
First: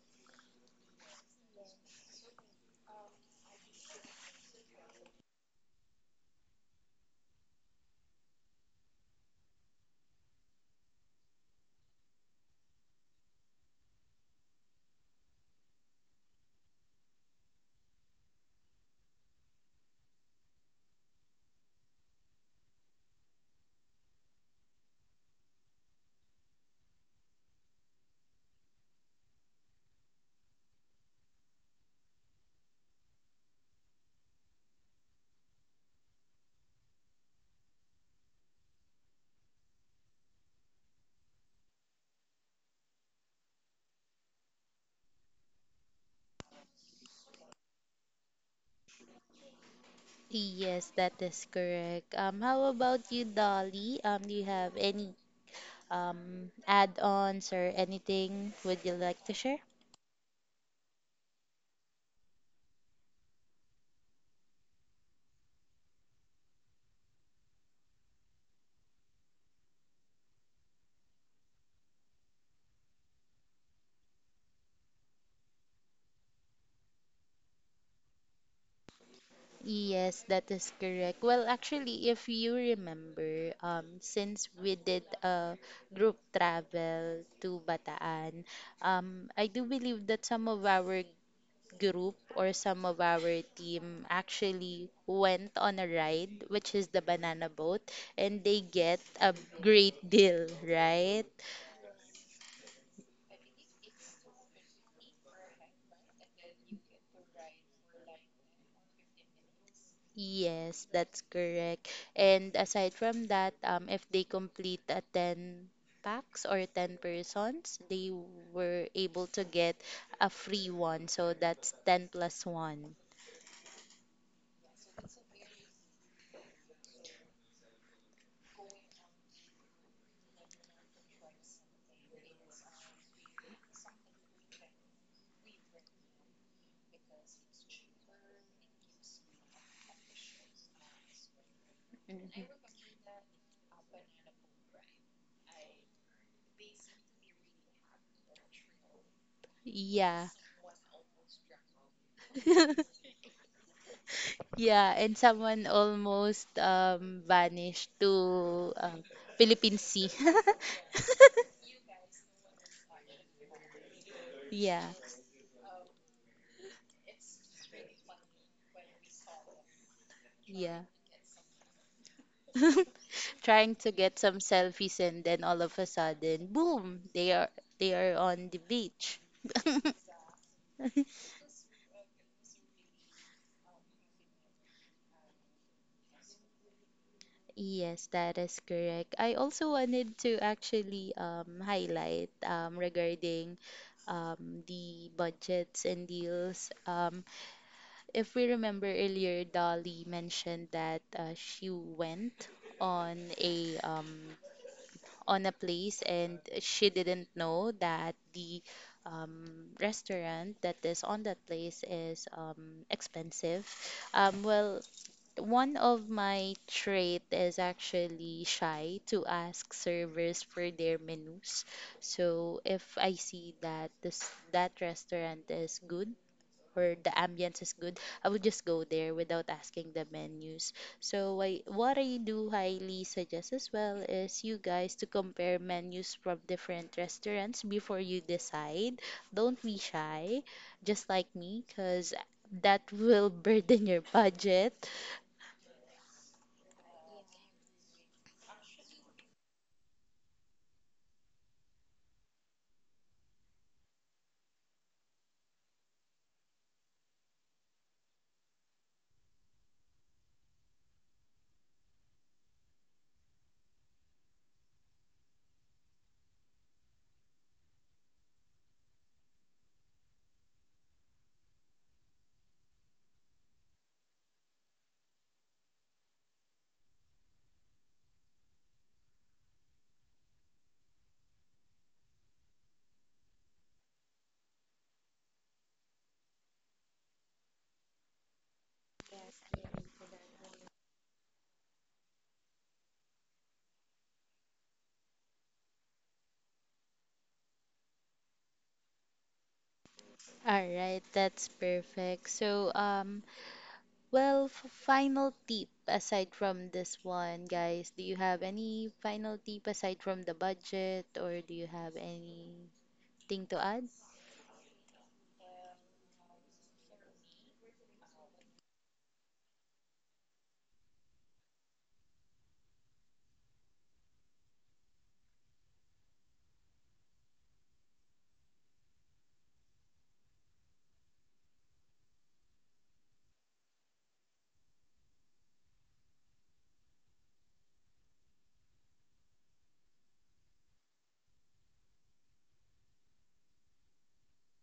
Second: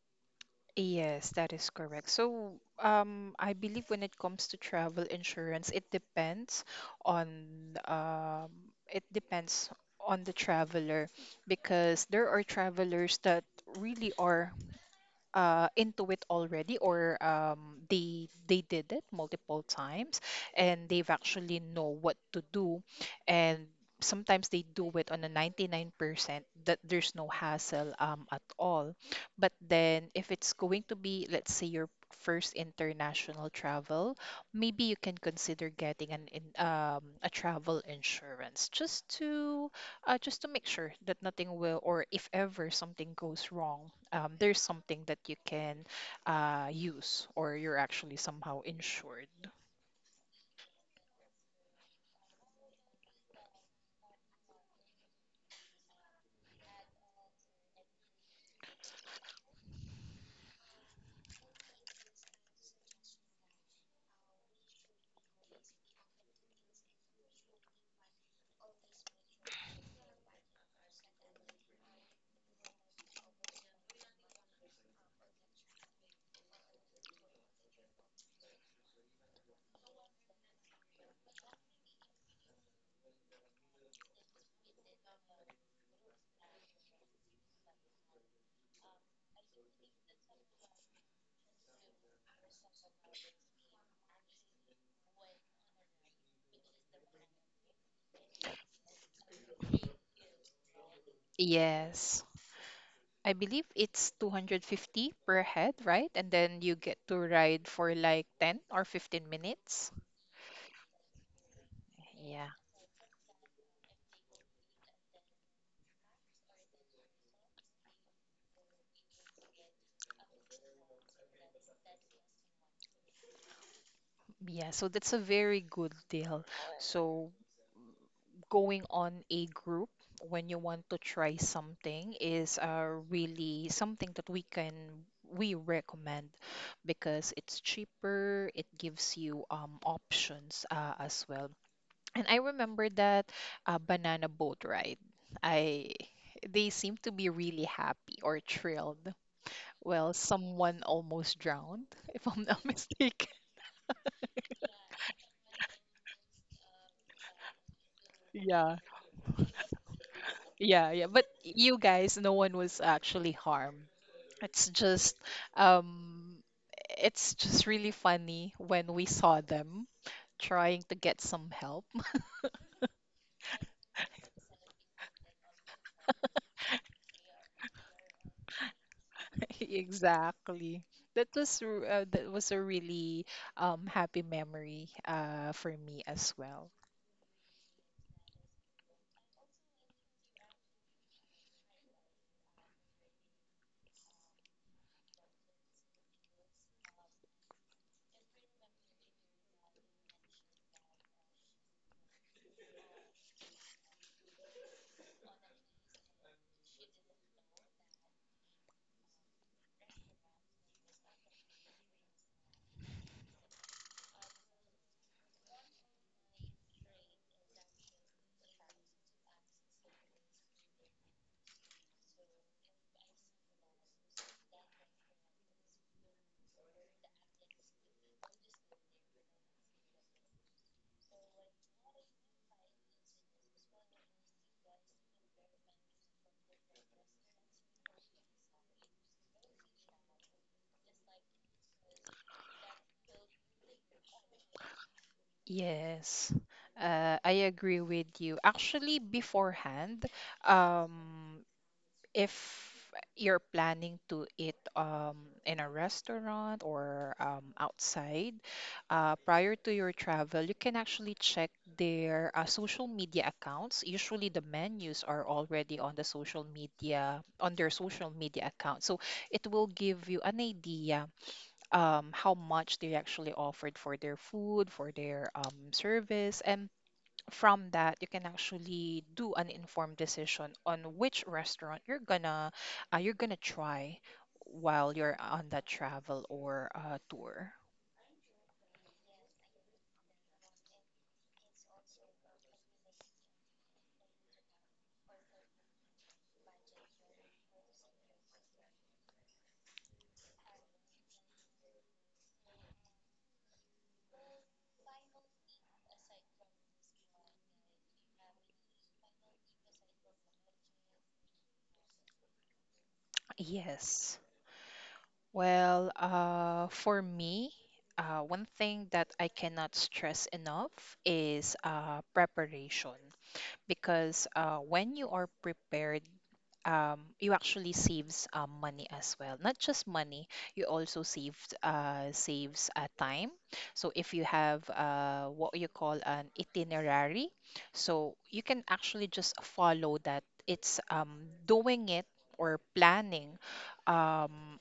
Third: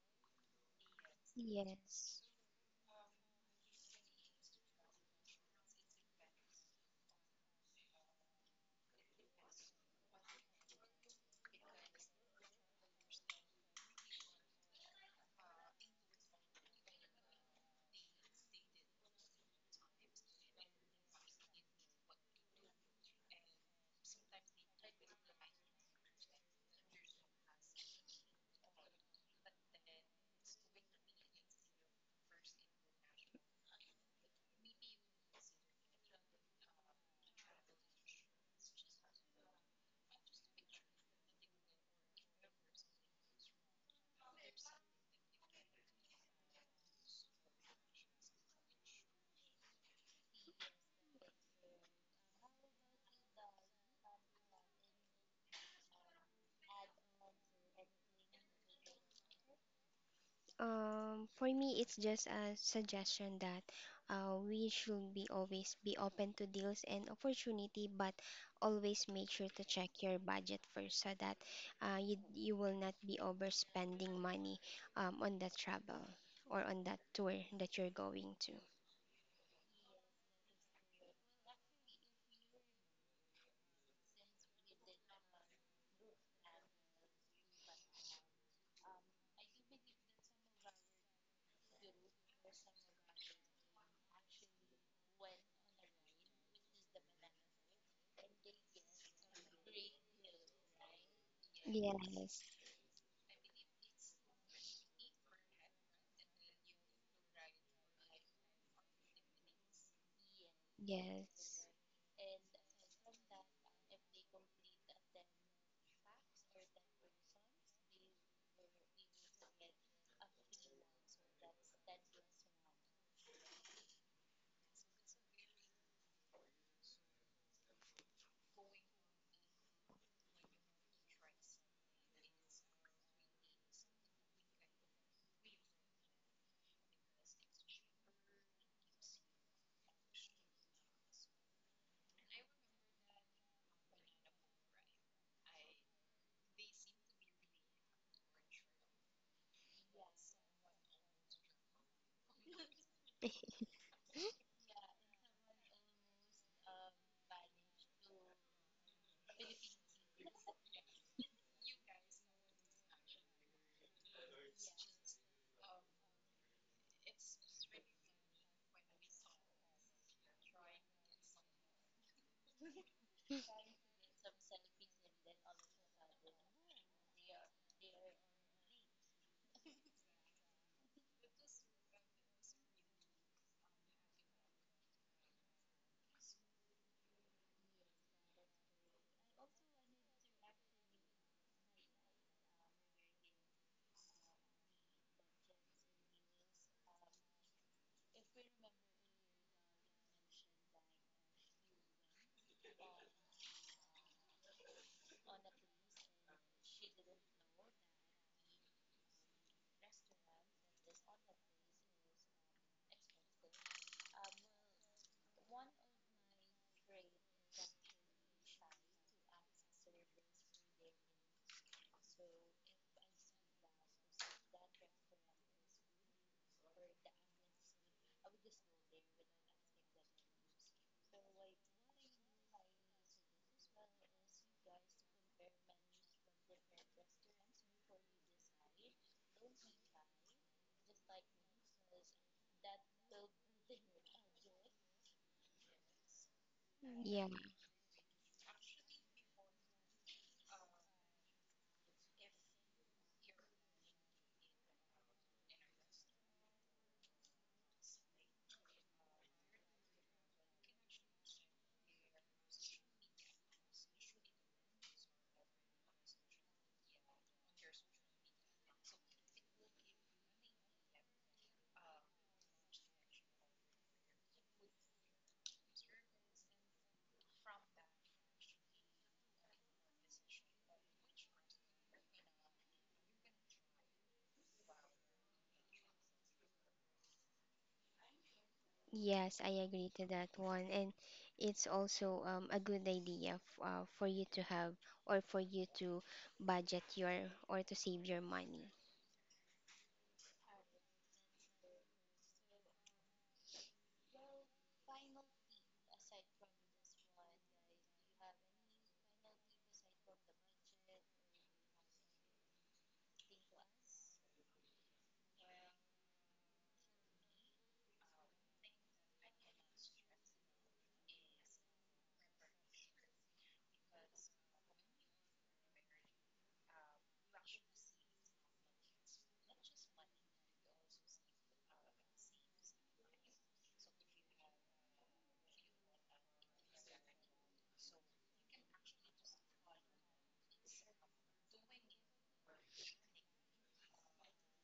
Yes, that is correct.
yes.
So, um, I believe when it comes to travel insurance, it depends on um, it depends on the traveler, because there are travelers that really are uh, into it already, or um, they they did it multiple times and they've actually know what to do, and sometimes they do it on a ninety-nine percent that there's no hassle um, at all. But then if it's going to be, let's say, your first international travel, maybe you can consider getting an in, um, a travel insurance just to uh, just to make sure that nothing will, or if ever something goes wrong, um, there's something that you can uh, use, or you're actually somehow insured.
Yes, that is correct. Um, how about you, Dolly? Um, do you have any um add-ons or anything would you like to share?
Um, for me, it's just a suggestion that uh, we should be always be open to deals and opportunity, but always make sure to check your budget first so that uh, you you will not be overspending money um, on that travel or on that tour that you're going to.
Yes, that is correct. Well, actually, if you remember, um, since we did a group travel to Bataan, um, I do believe that some of our group or some of our team actually went on a ride, which is the banana boat, and they get a great deal, right?
Yes.
Yes,
I believe it's two hundred fifty per head, right? And then you get to ride for like ten or fifteen minutes.
Yes, that's
yes.
correct.
Yeah.
And aside from that, um, if they complete a ten packs or ten persons, they were able to get a free one. So that's ten plus one.
Yeah. So that's a very good deal. So going on a group when you want to try something is uh, really something that we can we recommend because it's cheaper, it gives you um, options uh, as well. And i
Mhm.
remember that uh, banana boat ride, I they seem to be really happy or thrilled. Well,
Yeah.
someone almost drowned if I'm not mistaken.
Yeah, and someone almost um, vanished to
yeah
um, Philippine Sea.
yeah yeah but you guys, no one was actually harmed. It's
Yeah,
just um it's just really funny when we saw them trying to get some help.
trying to get some selfies and then all of a sudden boom, they are they are on the beach.
Exactly. That was r- uh, that was a really um happy memory uh for me as well.
Yes, that is correct. I also wanted to actually um, highlight, um, regarding um, the budgets and deals. Um, if we remember earlier, Dolly mentioned that uh, she went on a um, on a place and she didn't know that the um, restaurant that is on that place is um, expensive. Um, well, one of my trait is actually shy to ask servers for their menus. So if I see that this that restaurant is good, or the ambience is good, I would just go there without asking the menus. So I, what I do highly suggest as well is you guys to compare menus from different restaurants before you decide. Don't be shy, just like me, because that will burden your budget.
Yes, uh,
Yeah.
I agree with you. Actually, beforehand, um, if you're planning to eat um, in a restaurant or um, outside, uh, prior to your travel, you can actually check their uh, social media accounts. Usually, the menus are already on the social media on their social media account, so it will give you an idea um, how much they actually offered for their food, for their um, service, and from that, you can actually do an informed decision on which restaurant you're gonna uh, you're gonna try while you're on that travel or uh, tour.
Yes, I agree to that one. And it's also um, a good idea f uh, for you to have or for you to budget your or to save your money.
All right, that's perfect. So, um, Well, f- final tip aside from this one, guys, do you have any final tip aside from the budget, or do you have anything to add?
Yes. Well, uh, for me, uh, one thing that I cannot stress enough is uh, preparation. Because uh, when you are prepared, um, you actually saves um, money as well. Not just money, you also saved uh, saves uh, time. So if you have uh, what you call an itinerary, so you can actually just follow that. It's um, doing it or planning um,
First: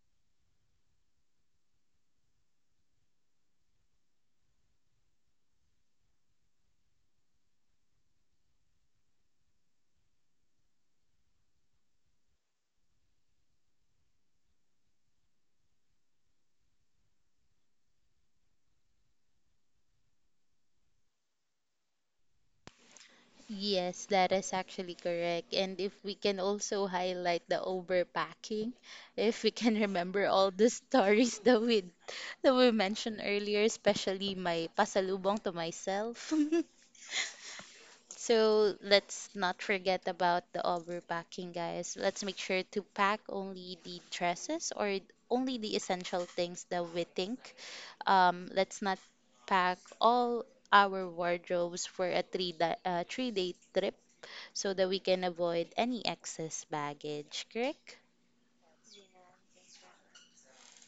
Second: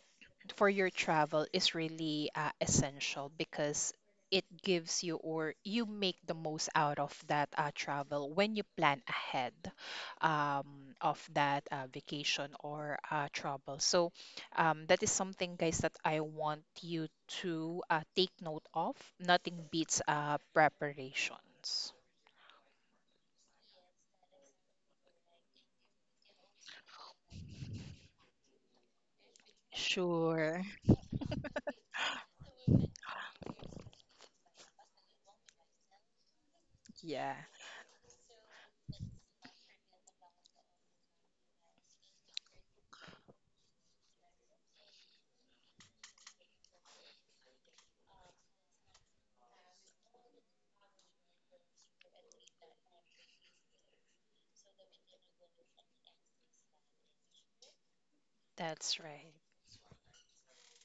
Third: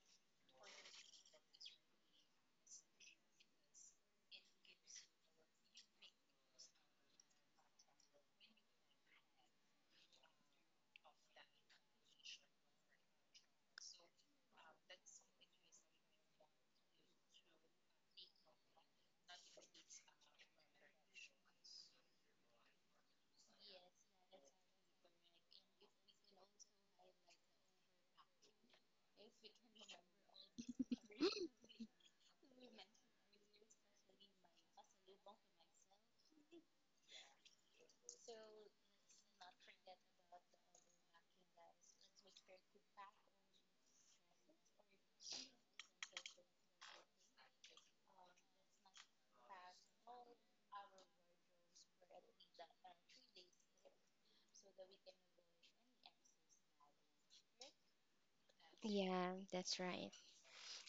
for your travel is really uh, essential because it gives you or you make the most out of that uh, travel when you plan ahead um, of that uh, vacation or uh, travel. So um, that is something, guys, that I want you to uh, take note of. Nothing beats uh, preparations.
Yes, that is actually correct. And if we can also highlight the overpacking, if we can remember all
Sure.
the stories that we that we mentioned earlier, especially my pasalubong to myself.
Yeah,
So let's not forget about the overpacking, guys. Let's make sure to pack only the dresses or only the essential things that we think. Um, let's not pack all our wardrobes for a three da uh, three day trip so that we can avoid any excess baggage, correct?
that's
Yeah,
right.
that's right.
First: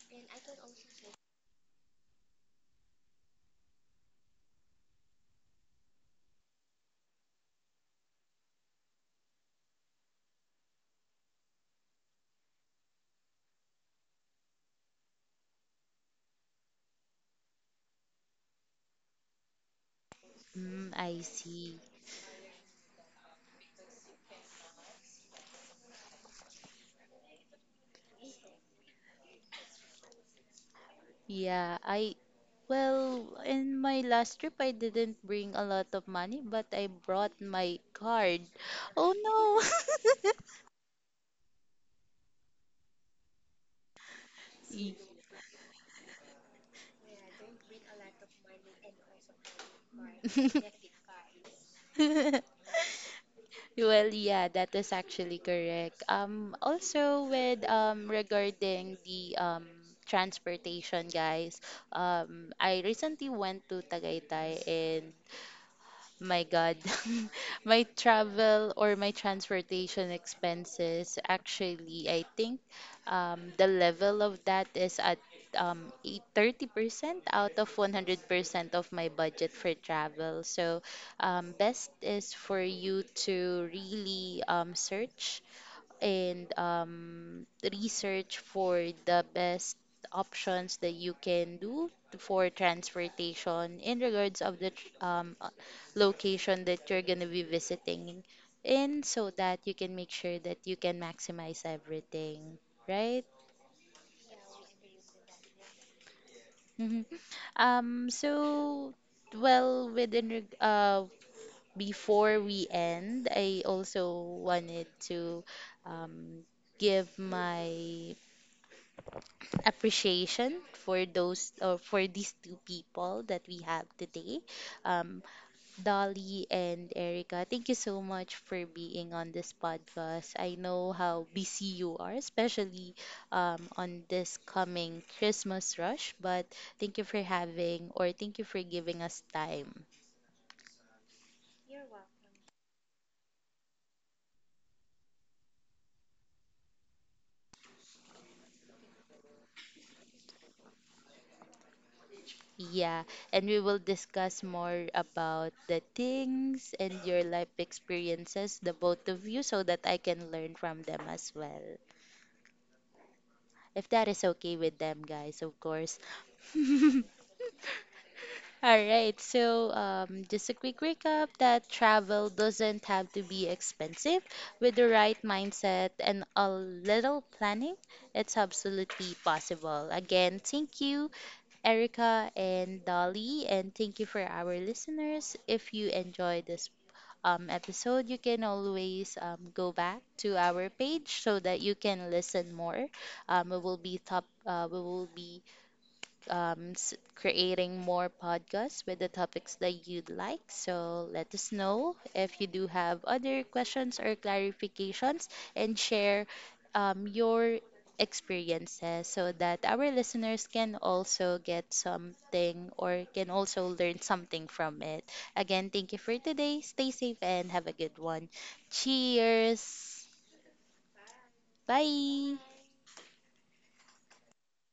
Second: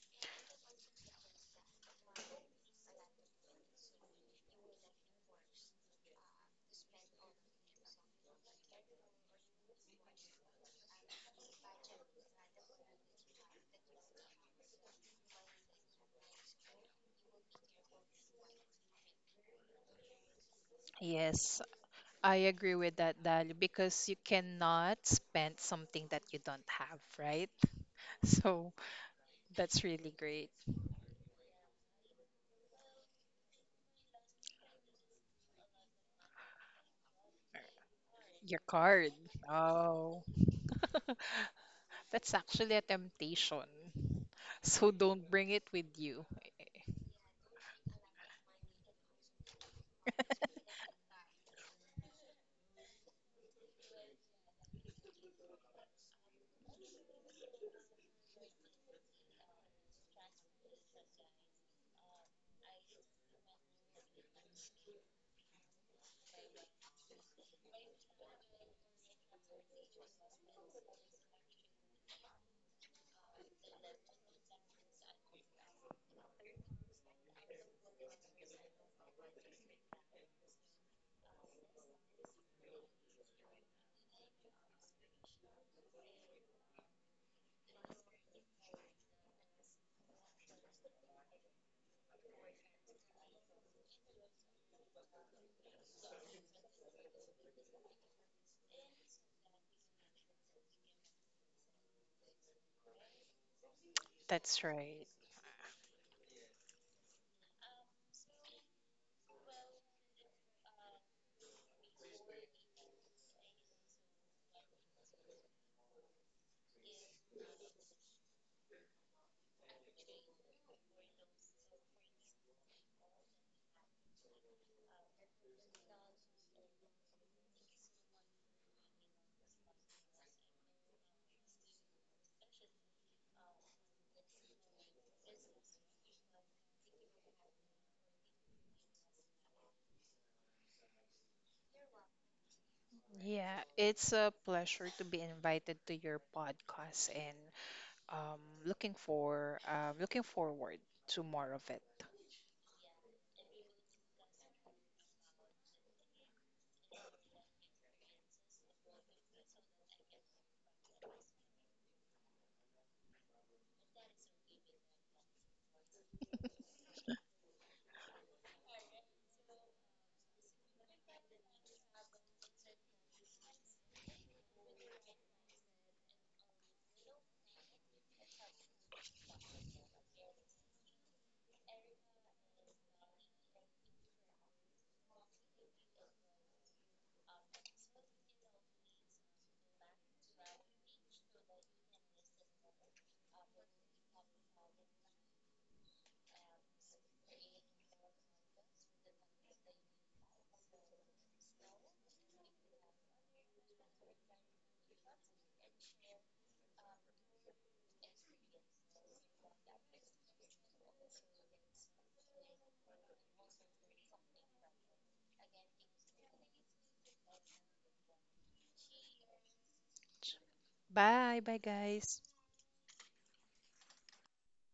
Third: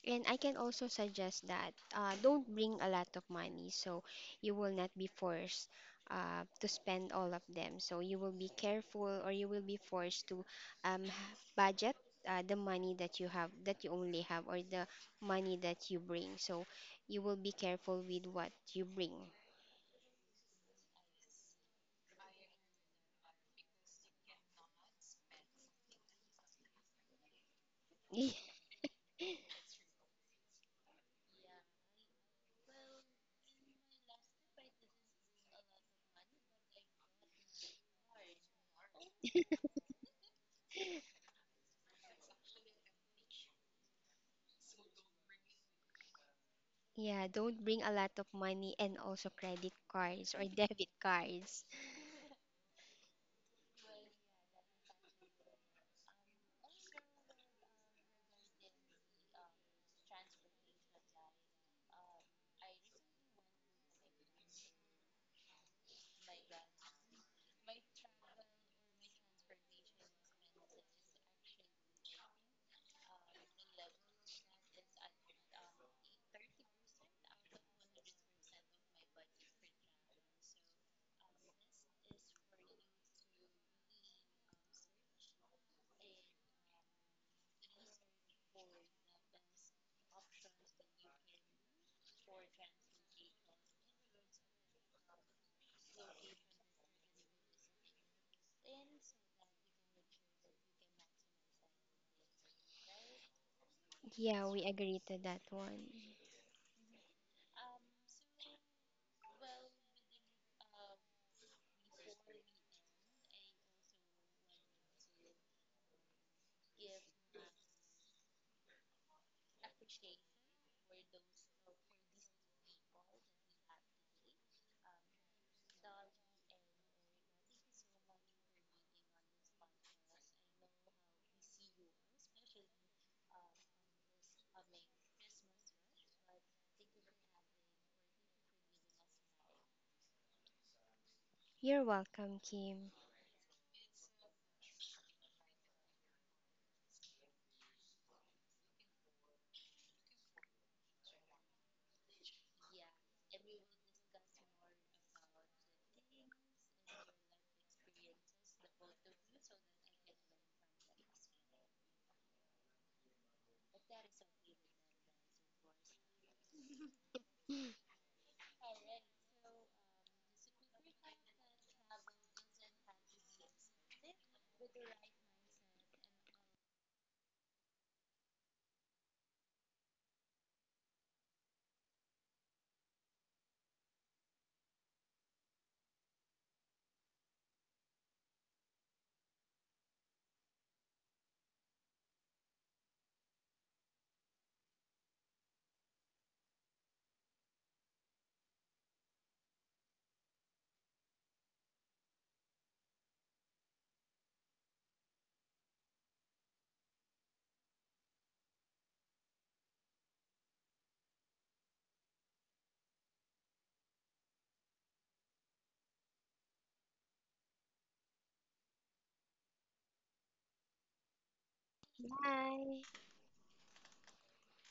And I can also suggest that uh, don't bring a lot of money so you will not be forced uh, to spend all of them. So you will be careful or you will be forced to um, budget uh, the money that you have, that you only have, or the money that you bring. So you will be careful with what you bring.
Mm, I
Yes,
see.
I agree with that, Dali, because you cannot spend something that you don't have, right? So that's really great.
Yeah, I Well, in my last trip, I didn't bring a lot of money, but I brought my card.
Your
Oh
card.
no!
Oh, that's actually a temptation. So
Y-
don't bring it with you.
Yeah, don't bring a lot of money and also credit cards or debit cards.
Well, yeah, that is actually correct. Um, also with um regarding the um transportation, guys. Um, I recently went to Tagaytay and my God, my travel or my transportation expenses, actually, I think um, the level of that is at um, eight- thirty percent out of one hundred percent of my budget for travel. So, um, best is for you to really um, search and um, research for the best options that you can do for transportation in regards of the tr- um, uh, location that you're going to be visiting in, so that you can make sure that you can maximize everything, right?
Yeah,
That's
we agree
right.
to that one.
Mhm. um so well within reg- uh Before we end, I also wanted to um give my appreciation for those or for these two people that we have today, um, Dolly and Erica. Thank you so much for being on this podcast. I know how busy you are, especially um, on this coming Christmas rush, but thank you for having or thank you for giving us time.
You're welcome, Kim.
Yeah, it's a pleasure to be invited to your podcast and, um, looking for um, looking forward to more of it.
Yeah, and we will discuss more about the things and your life experiences, the both of you, so that I can learn from them as well, if that is okay with them, guys, of course. All right, so, um, just a quick recap that travel doesn't have to be expensive. With the right mindset and a little planning, it's absolutely possible. Again, thank you, Erica and Dolly, and thank you for our listeners. If you enjoyed this um, episode, you can always um, go back to our page so that you can listen more. Um, we will be top. Uh, we will be um, s- creating more podcasts with the topics that you'd like. So let us know if you do have other questions or clarifications and share um, your experiences so that our listeners can also get something or can also learn something from it. Again, thank you for today. Stay safe and have a good one. Cheers.
Bye, bye guys.
Bye.
Bye.